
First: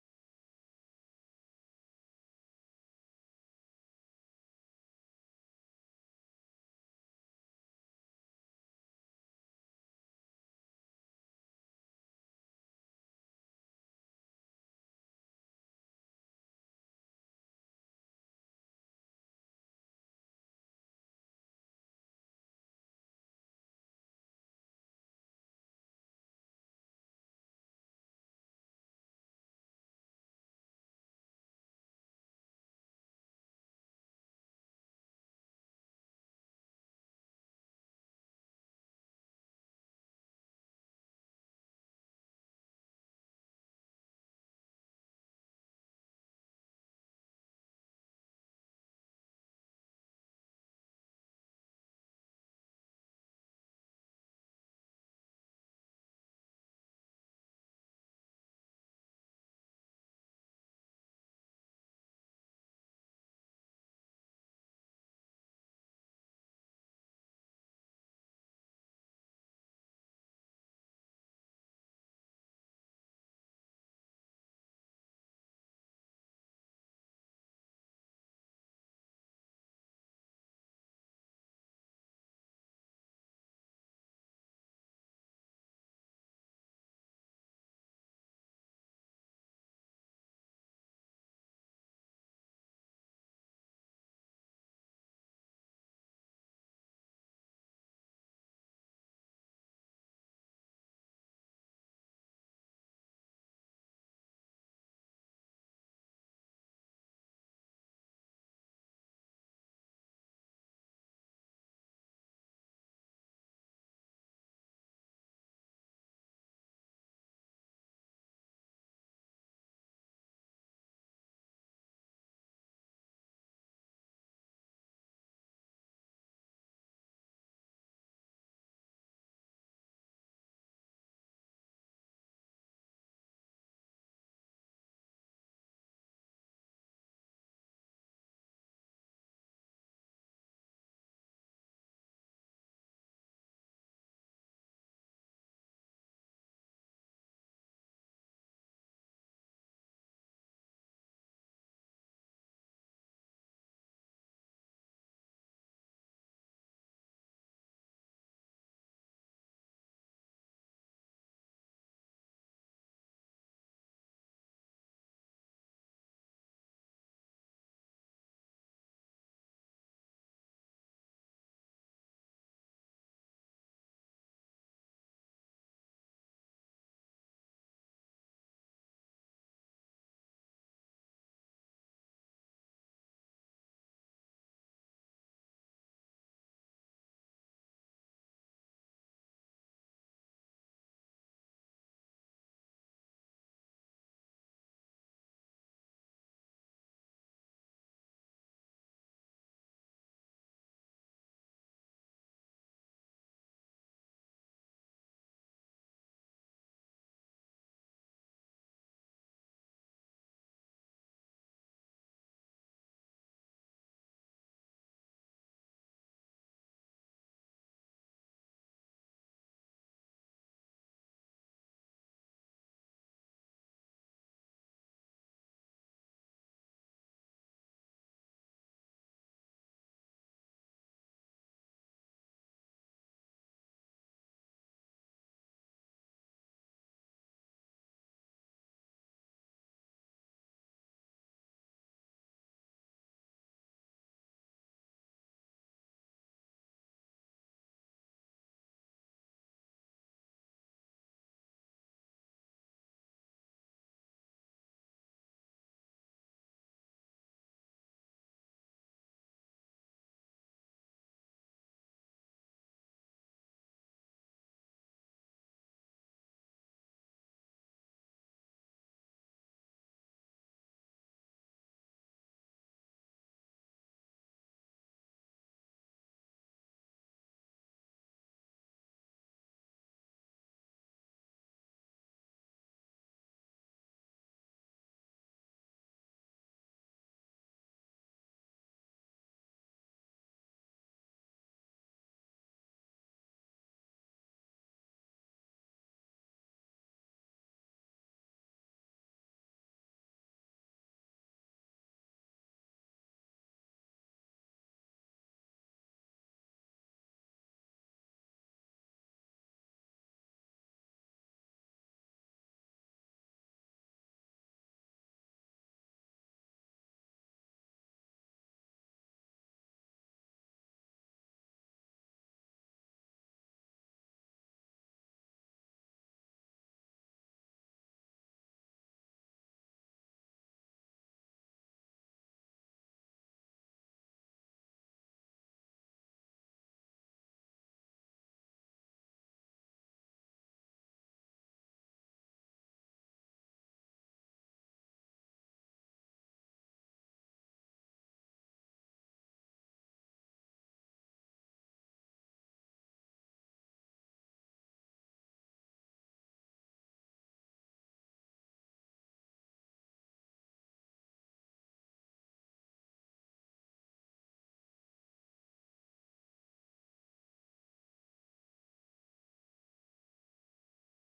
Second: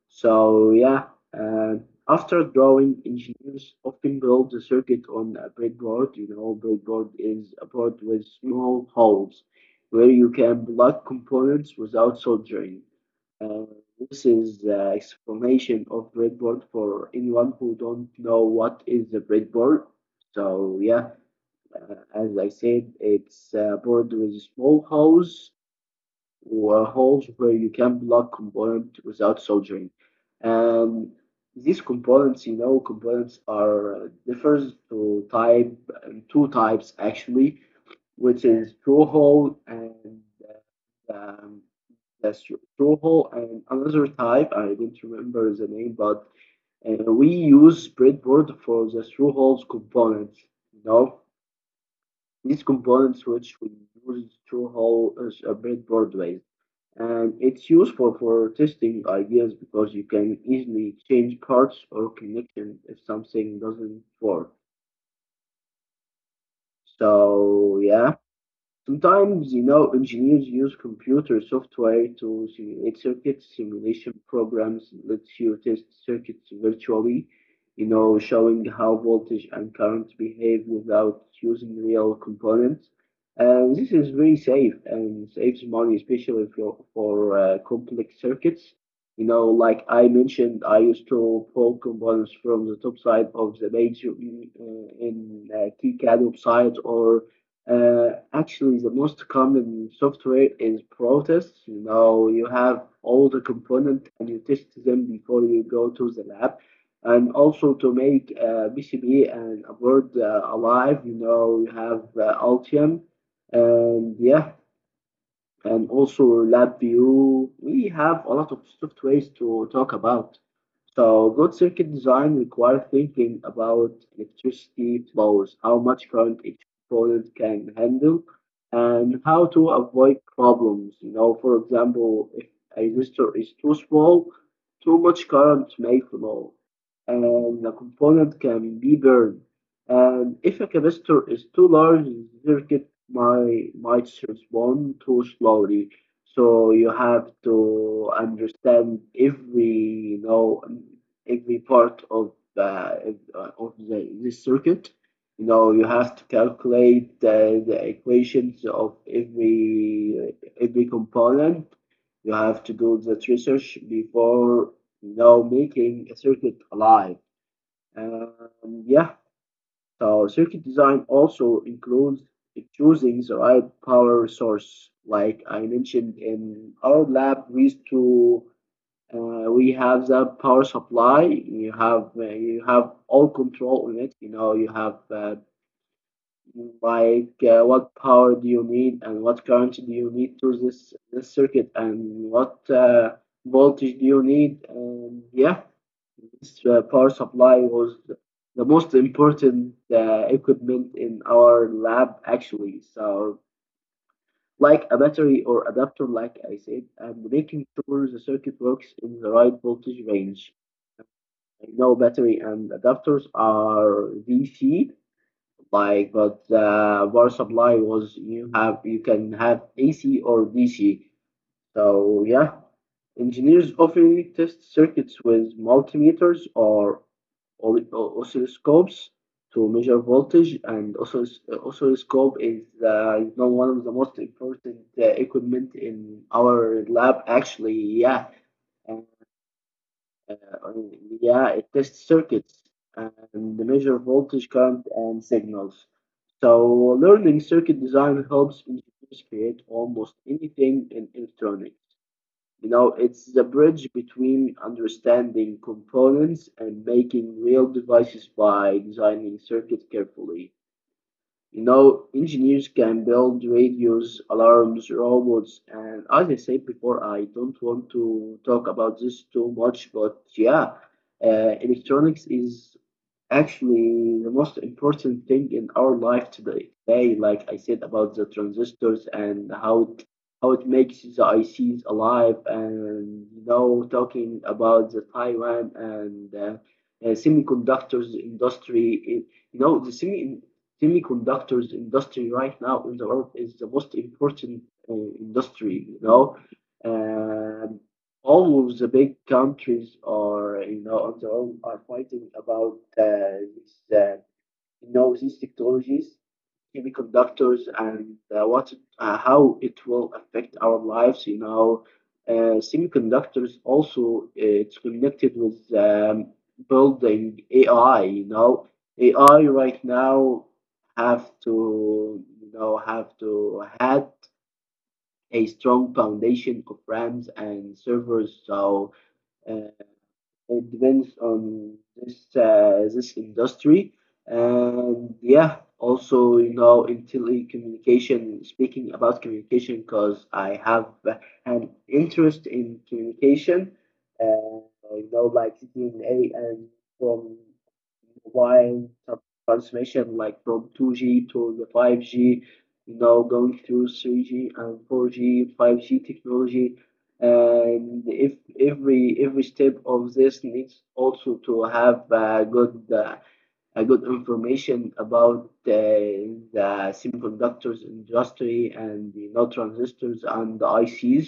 S1: So yeah, uh, after drawing, engineers often build the circuit on a breadboard. You know, breadboard is a board with small holes where you can plug components without soldering. Uh, this is the explanation of breadboard for anyone who don't know what is a breadboard. So yeah, as I said, it's a board with small holes or holes where you can plug component without soldering. And these components, you know, components are differs to type two types actually, which is through hole and um, that's through hole and another type. I don't remember the name, but we use breadboard for the through holes components. You know, these components which we use through hole as a breadboard way and it's useful for testing ideas because you can easily change parts or connection if something doesn't work. So yeah. Sometimes, you know, engineers use computer software to simulate circuits. Simulation programs let you test circuits virtually, you know, showing how voltage and current behave without using real components. And this is very safe and saves money, especially for complex circuits. You know, like I mentioned, I used to pull components from the top side of the page in KiCad website or actually, the most common software is Protus. You know, you have all the component and you test them before you go to the lab. And also to make PCB and a board alive, you know, you have Altium. And yeah, and also LabVIEW. We have a lot of softwares to talk about. So good circuit design requires thinking about electricity flows, how much current each component can handle, and how to avoid problems. You know, for example, if a resistor is too small, too much current may flow, and the component can be burned. And if a capacitor is too large, the circuit my might respond too slowly. So you have to understand every you know every part of the this circuit. You know you have to calculate the equations of every component. You have to do that research before you know making a circuit alive. Yeah. So circuit design also includes choosing the right power source. Like I mentioned in our lab, we used to we have the power supply. You have all control on it. You know you have what power do you need and what current do you need to this this circuit and what voltage do you need and yeah this power supply was the most important equipment in our lab actually so like a battery or adapter like I said and making sure the circuit works in the right voltage range. I know battery and adapters are DC like but power supply was you have you can have AC or DC. So yeah, engineers often test circuits with multimeters or oscilloscopes to measure voltage, and oscilloscope is you know one of the most important equipment in our lab. Actually, yeah, and, uh, yeah, it tests circuits and measure voltage, current, and signals. So learning circuit design helps engineers create almost anything in electronics. You know, it's the bridge between understanding components and making real devices by designing circuits carefully. You know, engineers can build radios, alarms, robots, and as I said before, I don't want to talk about this too much, but yeah, electronics is actually the most important thing in our life today. Today, like I said about the transistors and how it makes the ICs alive, and you know, talking about the Taiwan and semiconductors industry. It, you know, the semiconductors industry right now in the world is the most important uh, industry. You know. And all of the big countries are, you know, on their own are fighting about these you know, these technologies, semiconductors, and how it will affect our lives, you know. Semiconductors also, it's connected with building AI, you know. AI right now have to, you know, have to had a strong foundation of RAMs and servers. So uh, it depends on this this industry, and yeah, also you know, in telecommunication. Speaking about communication, because I have an interest in communication, uh, you know, like DNA and from mobile transmission, like from 2G to the 5G. You know, going through 3G and 4G, 5G technology, and if every step of this needs also to have a good information about the semiconductors industry and the no transistors and the ICs.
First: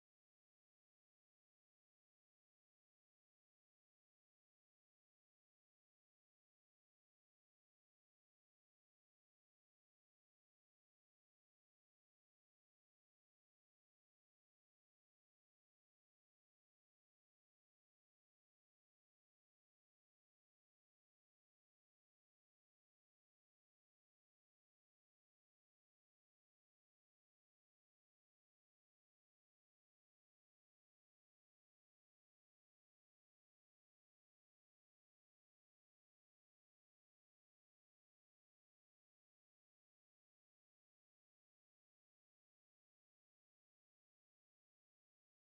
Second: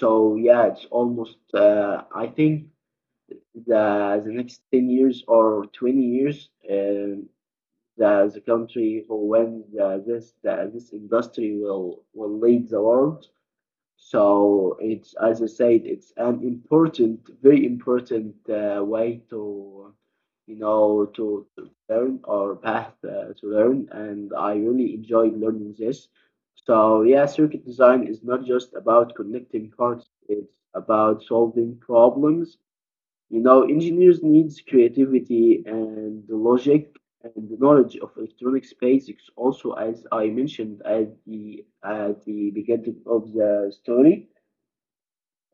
S1: So yeah, it's almost I think the next 10 years or 20 years, the country who when this industry will lead the world. So it's, as I said, it's an important, very important way to, you know, to learn, or path to learn. And I really enjoyed learning this. So yeah, circuit design is not just about connecting parts, it's about solving problems. You know, engineers needs creativity and the logic and the knowledge of electronics basics, also as I mentioned at the beginning of the story.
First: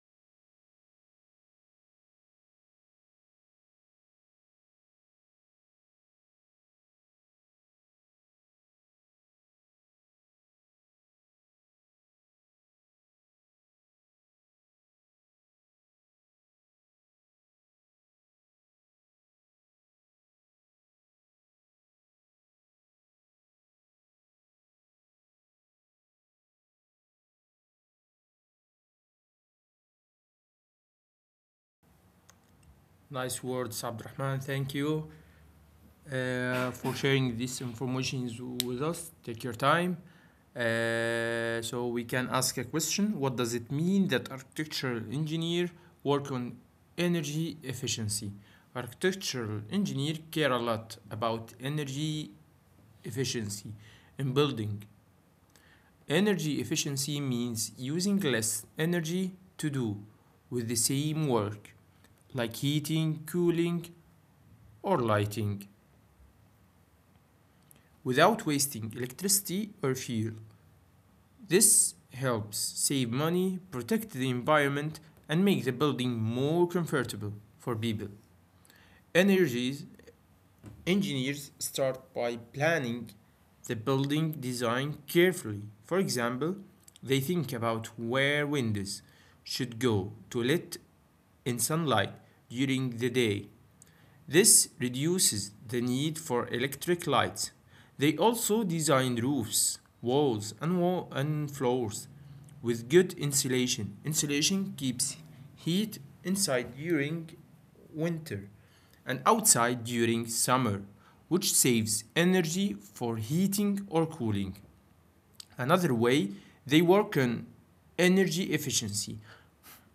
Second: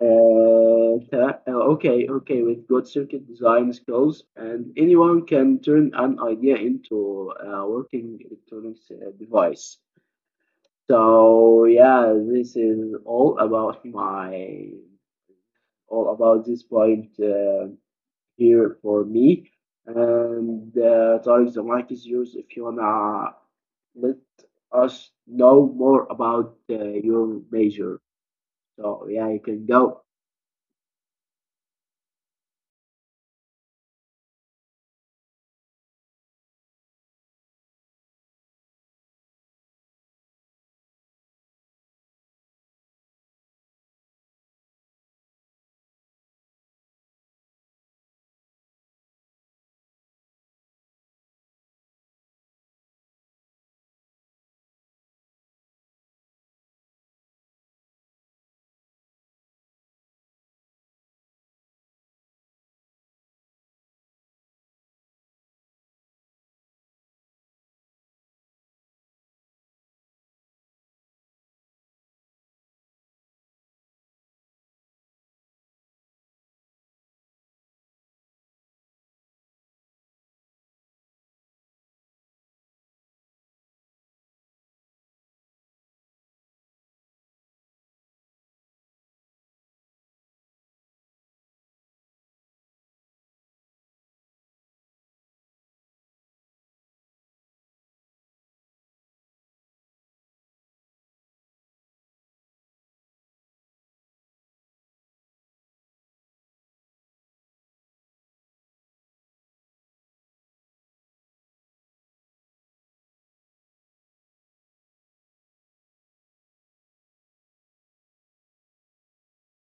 S1: Okay, okay, with good circuit design skills, and anyone can turn an idea into a working electronics device. So yeah, this is all about my all about this point here for me. And Tariq, the mic is yours if you wanna let us know more about your major. So yeah, you can go.
S2: Nice words, Abdurrahman. Thank you for sharing this information with us. Take your time. So we can ask a question. What does it mean that architectural engineer work on energy efficiency? Architectural engineer care a lot about energy efficiency in building. Energy efficiency means using less energy to do with the same work, like heating, cooling, or lighting, without wasting electricity or fuel. This helps save money, protect the environment, and make the building more comfortable for people. Energies engineers start by planning the building design carefully. For example, they think about where windows should go to let in sunlight during the day. This reduces the need for electric lights. They also designed roofs, walls, and, and floors with good insulation. Insulation keeps heat inside during winter and outside during summer, which saves energy for heating or cooling. Another way they work on energy efficiency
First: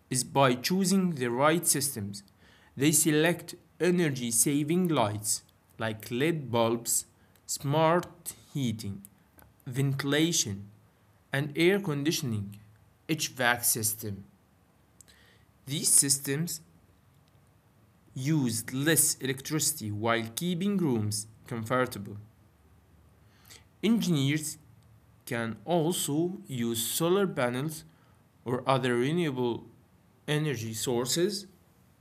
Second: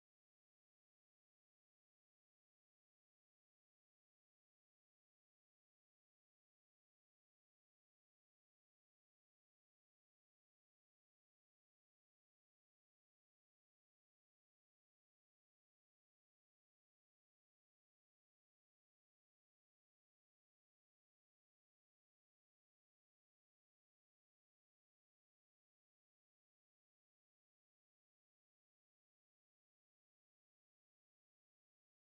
S2: is by choosing the right systems. They select energy saving lights like LED bulbs, smart heating, ventilation, and air conditioning, HVAC system. These systems use less electricity while keeping rooms comfortable. Engineers can also use solar panels or other renewable energy sources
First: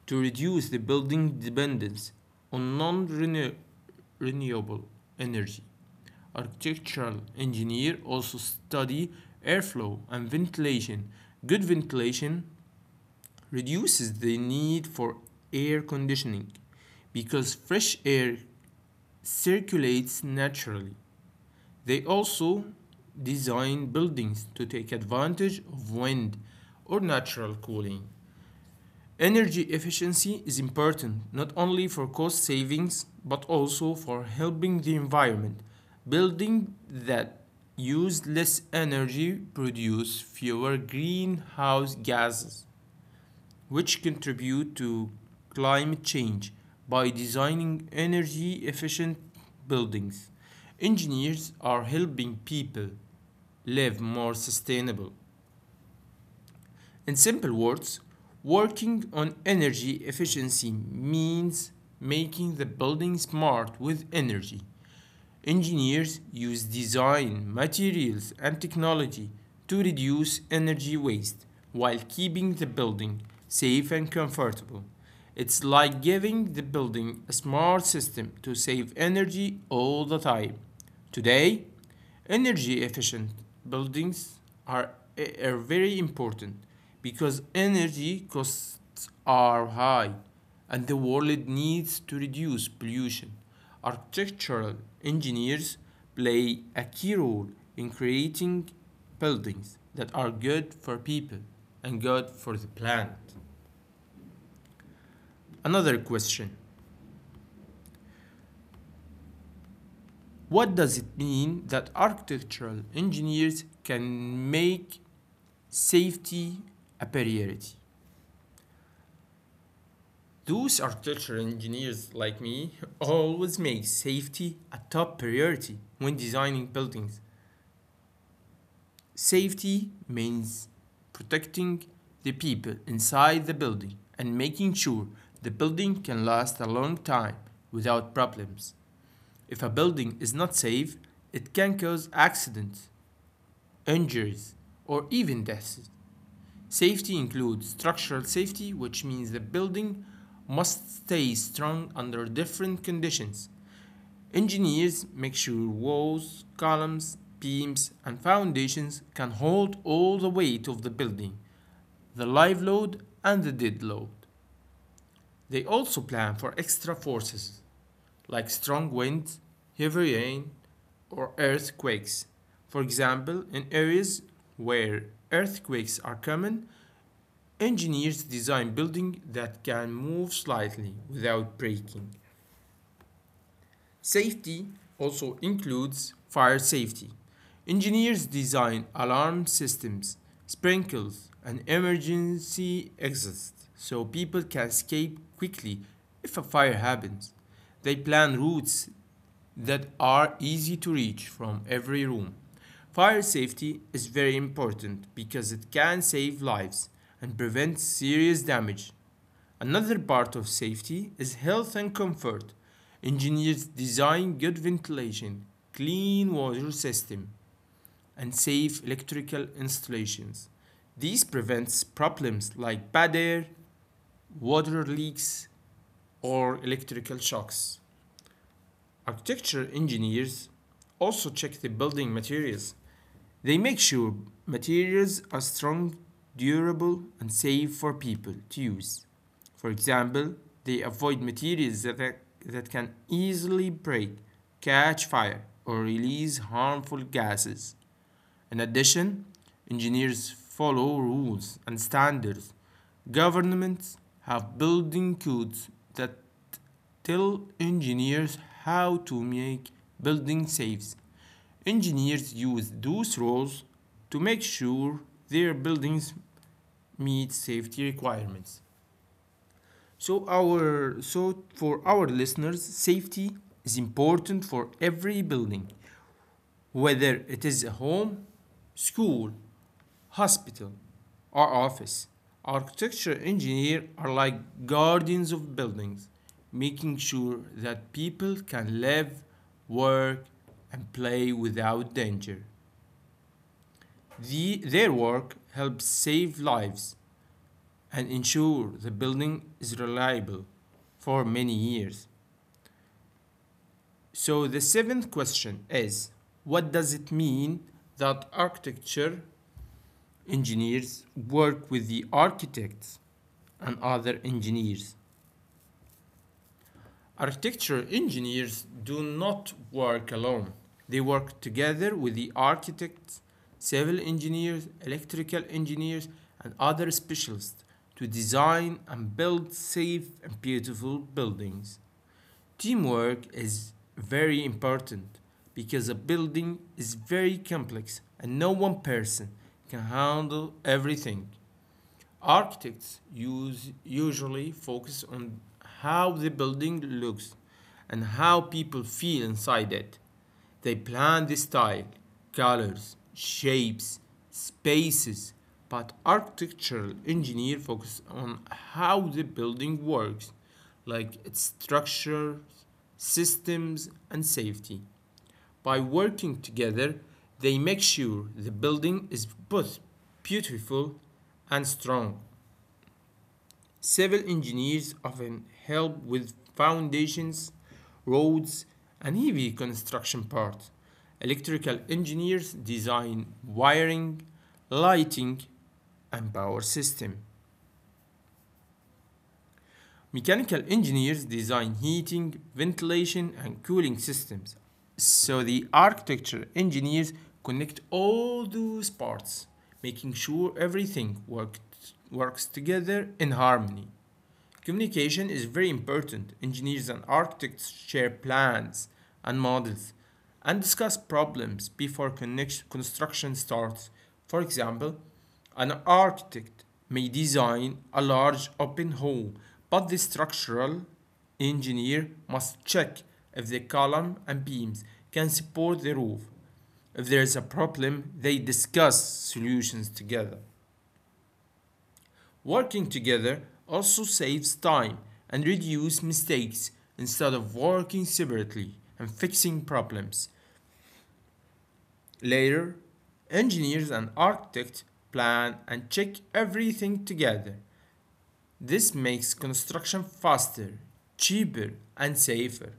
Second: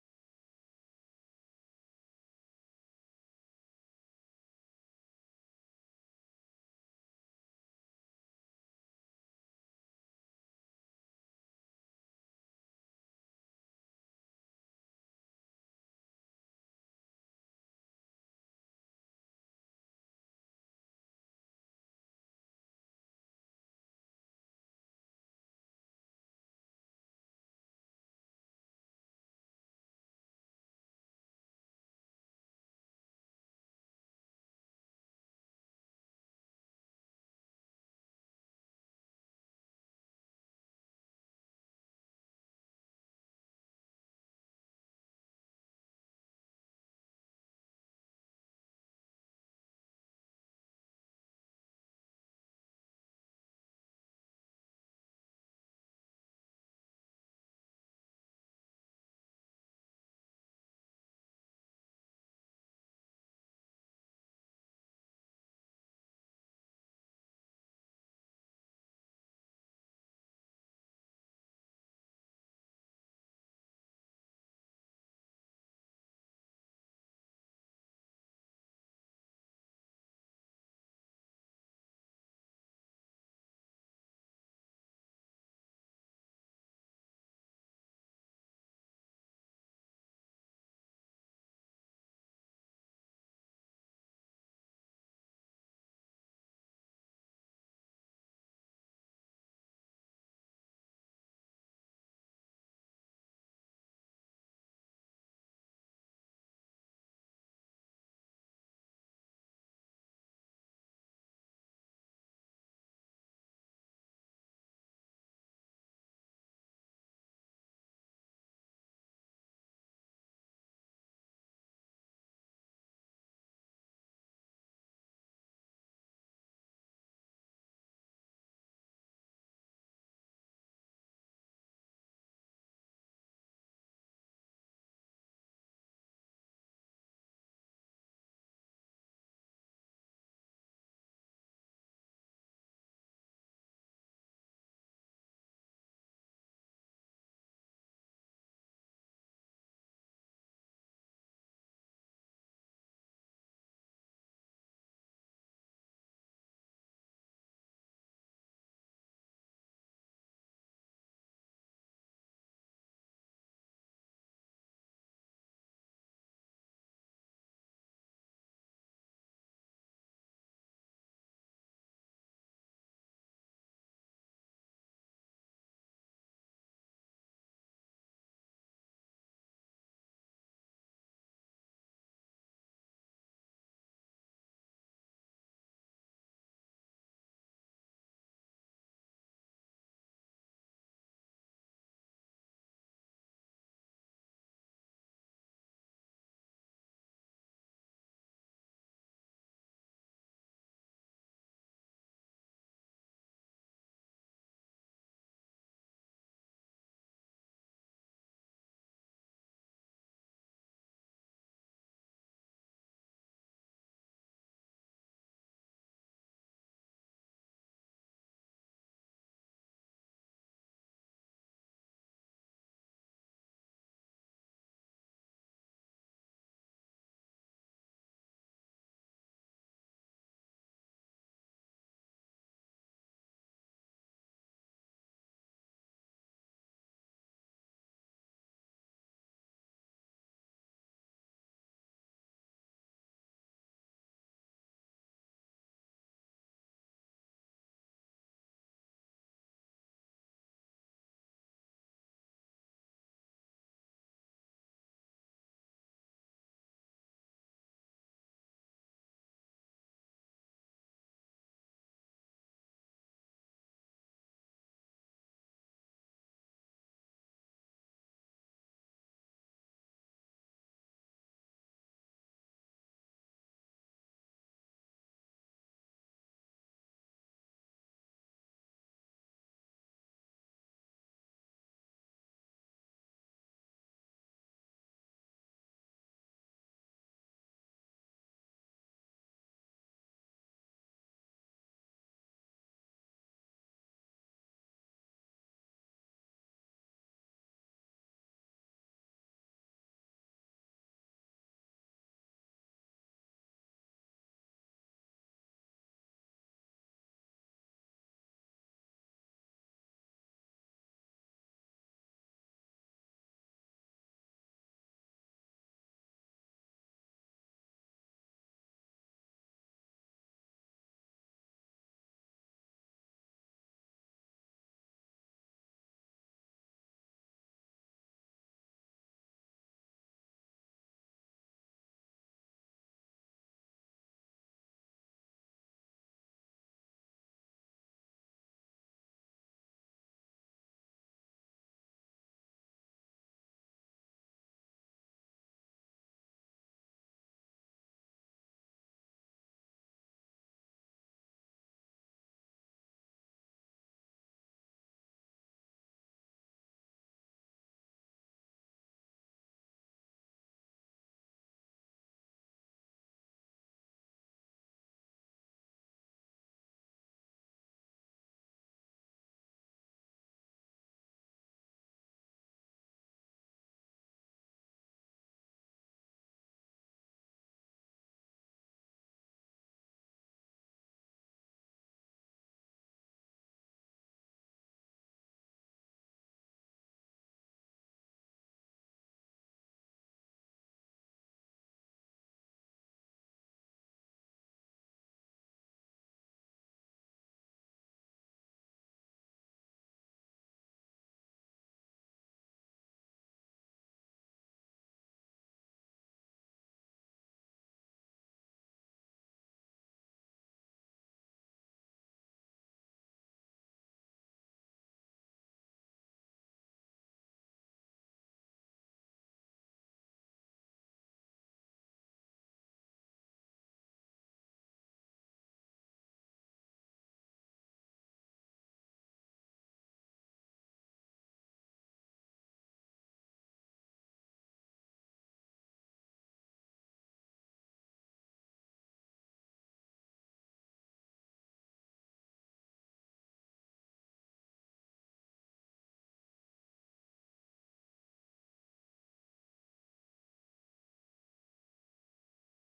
S2: to reduce the building dependence on non-renewable energy. Architectural engineers also study airflow and ventilation. Good ventilation reduces the need for air conditioning because fresh air circulates naturally. They also design buildings to take advantage of wind or natural cooling. Energy efficiency is important not only for cost savings but also for helping the environment. Buildings that use less energy produce fewer greenhouse gases which contribute to climate change. By designing energy efficient buildings, engineers are helping people live more sustainable. In simple words, working on energy efficiency means making the building smart with energy. Engineers use design, materials, and technology to reduce energy waste while keeping the building safe and comfortable. It's like giving the building a smart system to save energy all the time. Today, energy efficient buildings are, are very important because energy costs are high and the world needs to reduce pollution. Architectural engineers play a key role in creating buildings that are good for people and good for the planet. Another question: what does it mean that architectural engineers can make safety aperiority? Those architecture engineers like me always make safety a top priority when designing buildings. Safety means protecting the people inside the building and making sure the building can last a long time without problems. If a building is not safe, it can cause accidents, injuries, or even deaths. Safety includes structural safety, which means the building must stay strong under different conditions. Engineers make sure walls, columns, beams, and foundations can hold all the weight of the building, the live load and the dead load. They also plan for extra forces like strong winds, heavy rain, or earthquakes. For example, in areas where earthquakes are common, engineers design buildings that can move slightly without breaking. Safety also includes fire safety. Engineers design alarm systems, sprinkles, and emergency exits so people can escape quickly if a fire happens. They plan routes that are easy to reach from every room. Fire safety is very important because it can save lives and prevent serious damage. Another part of safety is health and comfort. Engineers design good ventilation, clean water system, and safe electrical installations. These prevents problems like bad air, water leaks, or electrical shocks. Architecture engineers also check the building materials. They make sure materials are strong, durable, and safe for people to use. For example, they avoid materials that can easily break, catch fire, or release harmful gases. In addition, engineers follow rules and standards. Governments have building codes that tell engineers how to make buildings safe. Engineers use those rules to make sure their buildings meet safety requirements. So for our listeners, safety is important for every building, whether it is a home, school, hospital, or office. Architecture engineers are like guardians of buildings, making sure that people can live, work, and play without danger. Their work helps save lives and ensure the building is reliable for many years. So, the seventh question is: what does it mean that architecture engineers work with the architects and other engineers? Architecture engineers do not work alone. They work together with the architects, civil engineers, electrical engineers, and other specialists to design and build safe and beautiful buildings. Teamwork is very important because a building is very complex and no one person can handle everything. Architects use usually focus on how the building looks and how people feel inside it. They plan the style, colors, shapes, spaces, but architectural engineer focus on how the building works, like its structure, systems, and safety. By working together, they make sure the building is both beautiful and strong. Civil engineers often help with foundations, roads, and heavy construction parts. Electrical engineers design wiring, lighting, and power system. Mechanical engineers design heating, ventilation, and cooling systems. So the architecture engineers connect all those parts, making sure everything works together in harmony. Communication is very important. Engineers and architects share plans and models and discuss problems before construction starts. For example, an architect may design a large open hall, but the structural engineer must check if the column and beams can support the roof. If there is a problem, they discuss solutions together. Working together also saves time and reduces mistakes instead of working separately and fixing problems later. Engineers and architects plan and check everything together. This makes construction faster, cheaper, and safer.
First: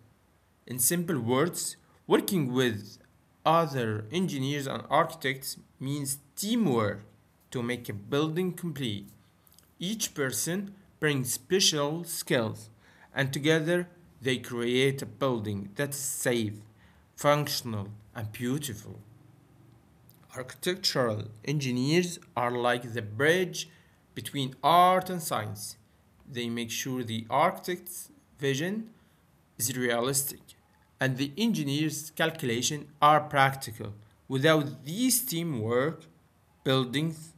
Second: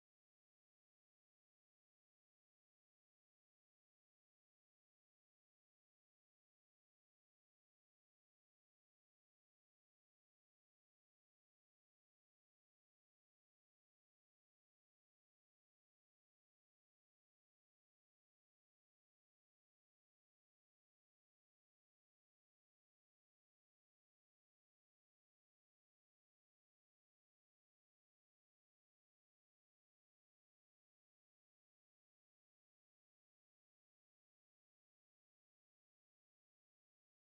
S2: In simple words, working with other engineers and architects means teamwork to make a building complete. Each person brings special skills, and together they create a building that is safe, functional, and beautiful. Architectural engineers are like the bridge between art and science. They make sure the architect's vision is realistic and the engineer's calculations are practical. Without this teamwork, buildings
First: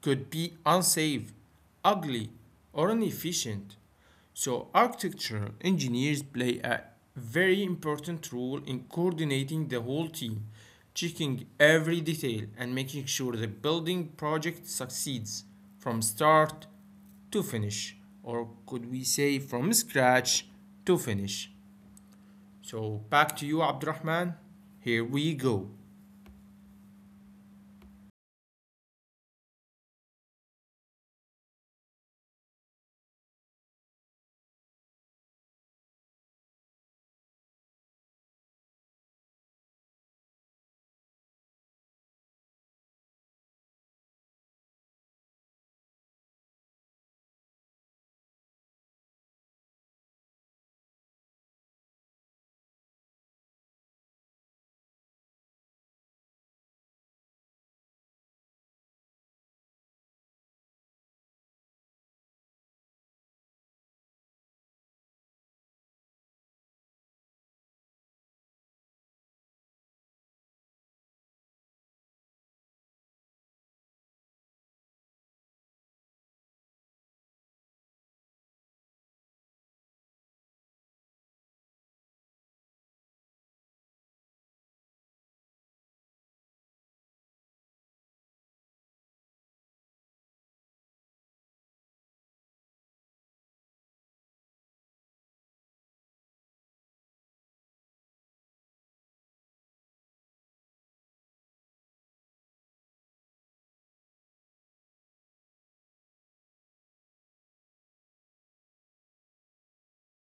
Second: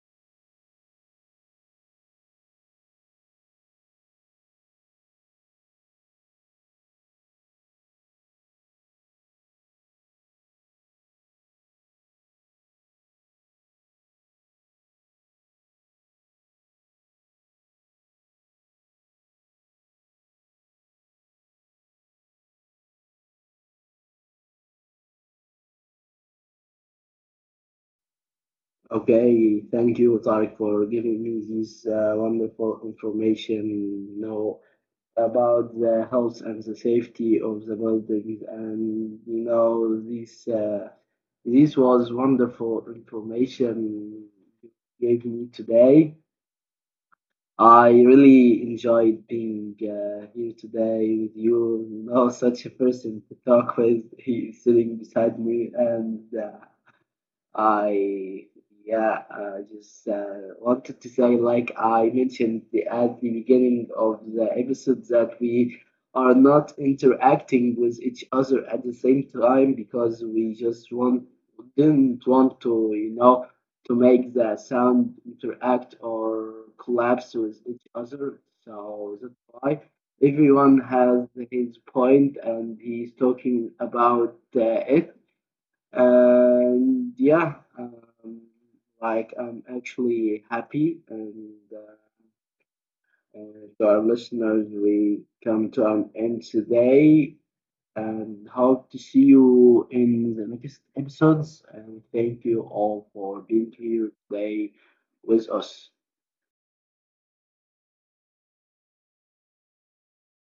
S2: could be unsafe, ugly, or inefficient. So, architectural engineers play a very important role in coordinating the whole team, checking every detail, and making sure the building project succeeds from start to finish, or could we say from scratch to finish? So back to you, Abdurrahman. Here we go.
S1: Okay, thank you, Tariq, for giving me this wonderful information, you know, about the health and the safety of the buildings. And you know, this this was wonderful information you gave me today. I really enjoyed being here today with you. You know, such a person to talk with. He's sitting beside me, and I yeah, I just wanted to say, like I mentioned at the beginning of the episode, that we are not interacting with each other at the same time because we just want didn't want to, you know, to make the sound interact or collapse with each other. So that's why everyone has his point and he's talking about it. And yeah, like I'm actually happy and to our listeners, we come to an end today and hope to see you in the next episodes. And thank you all for being here today with us.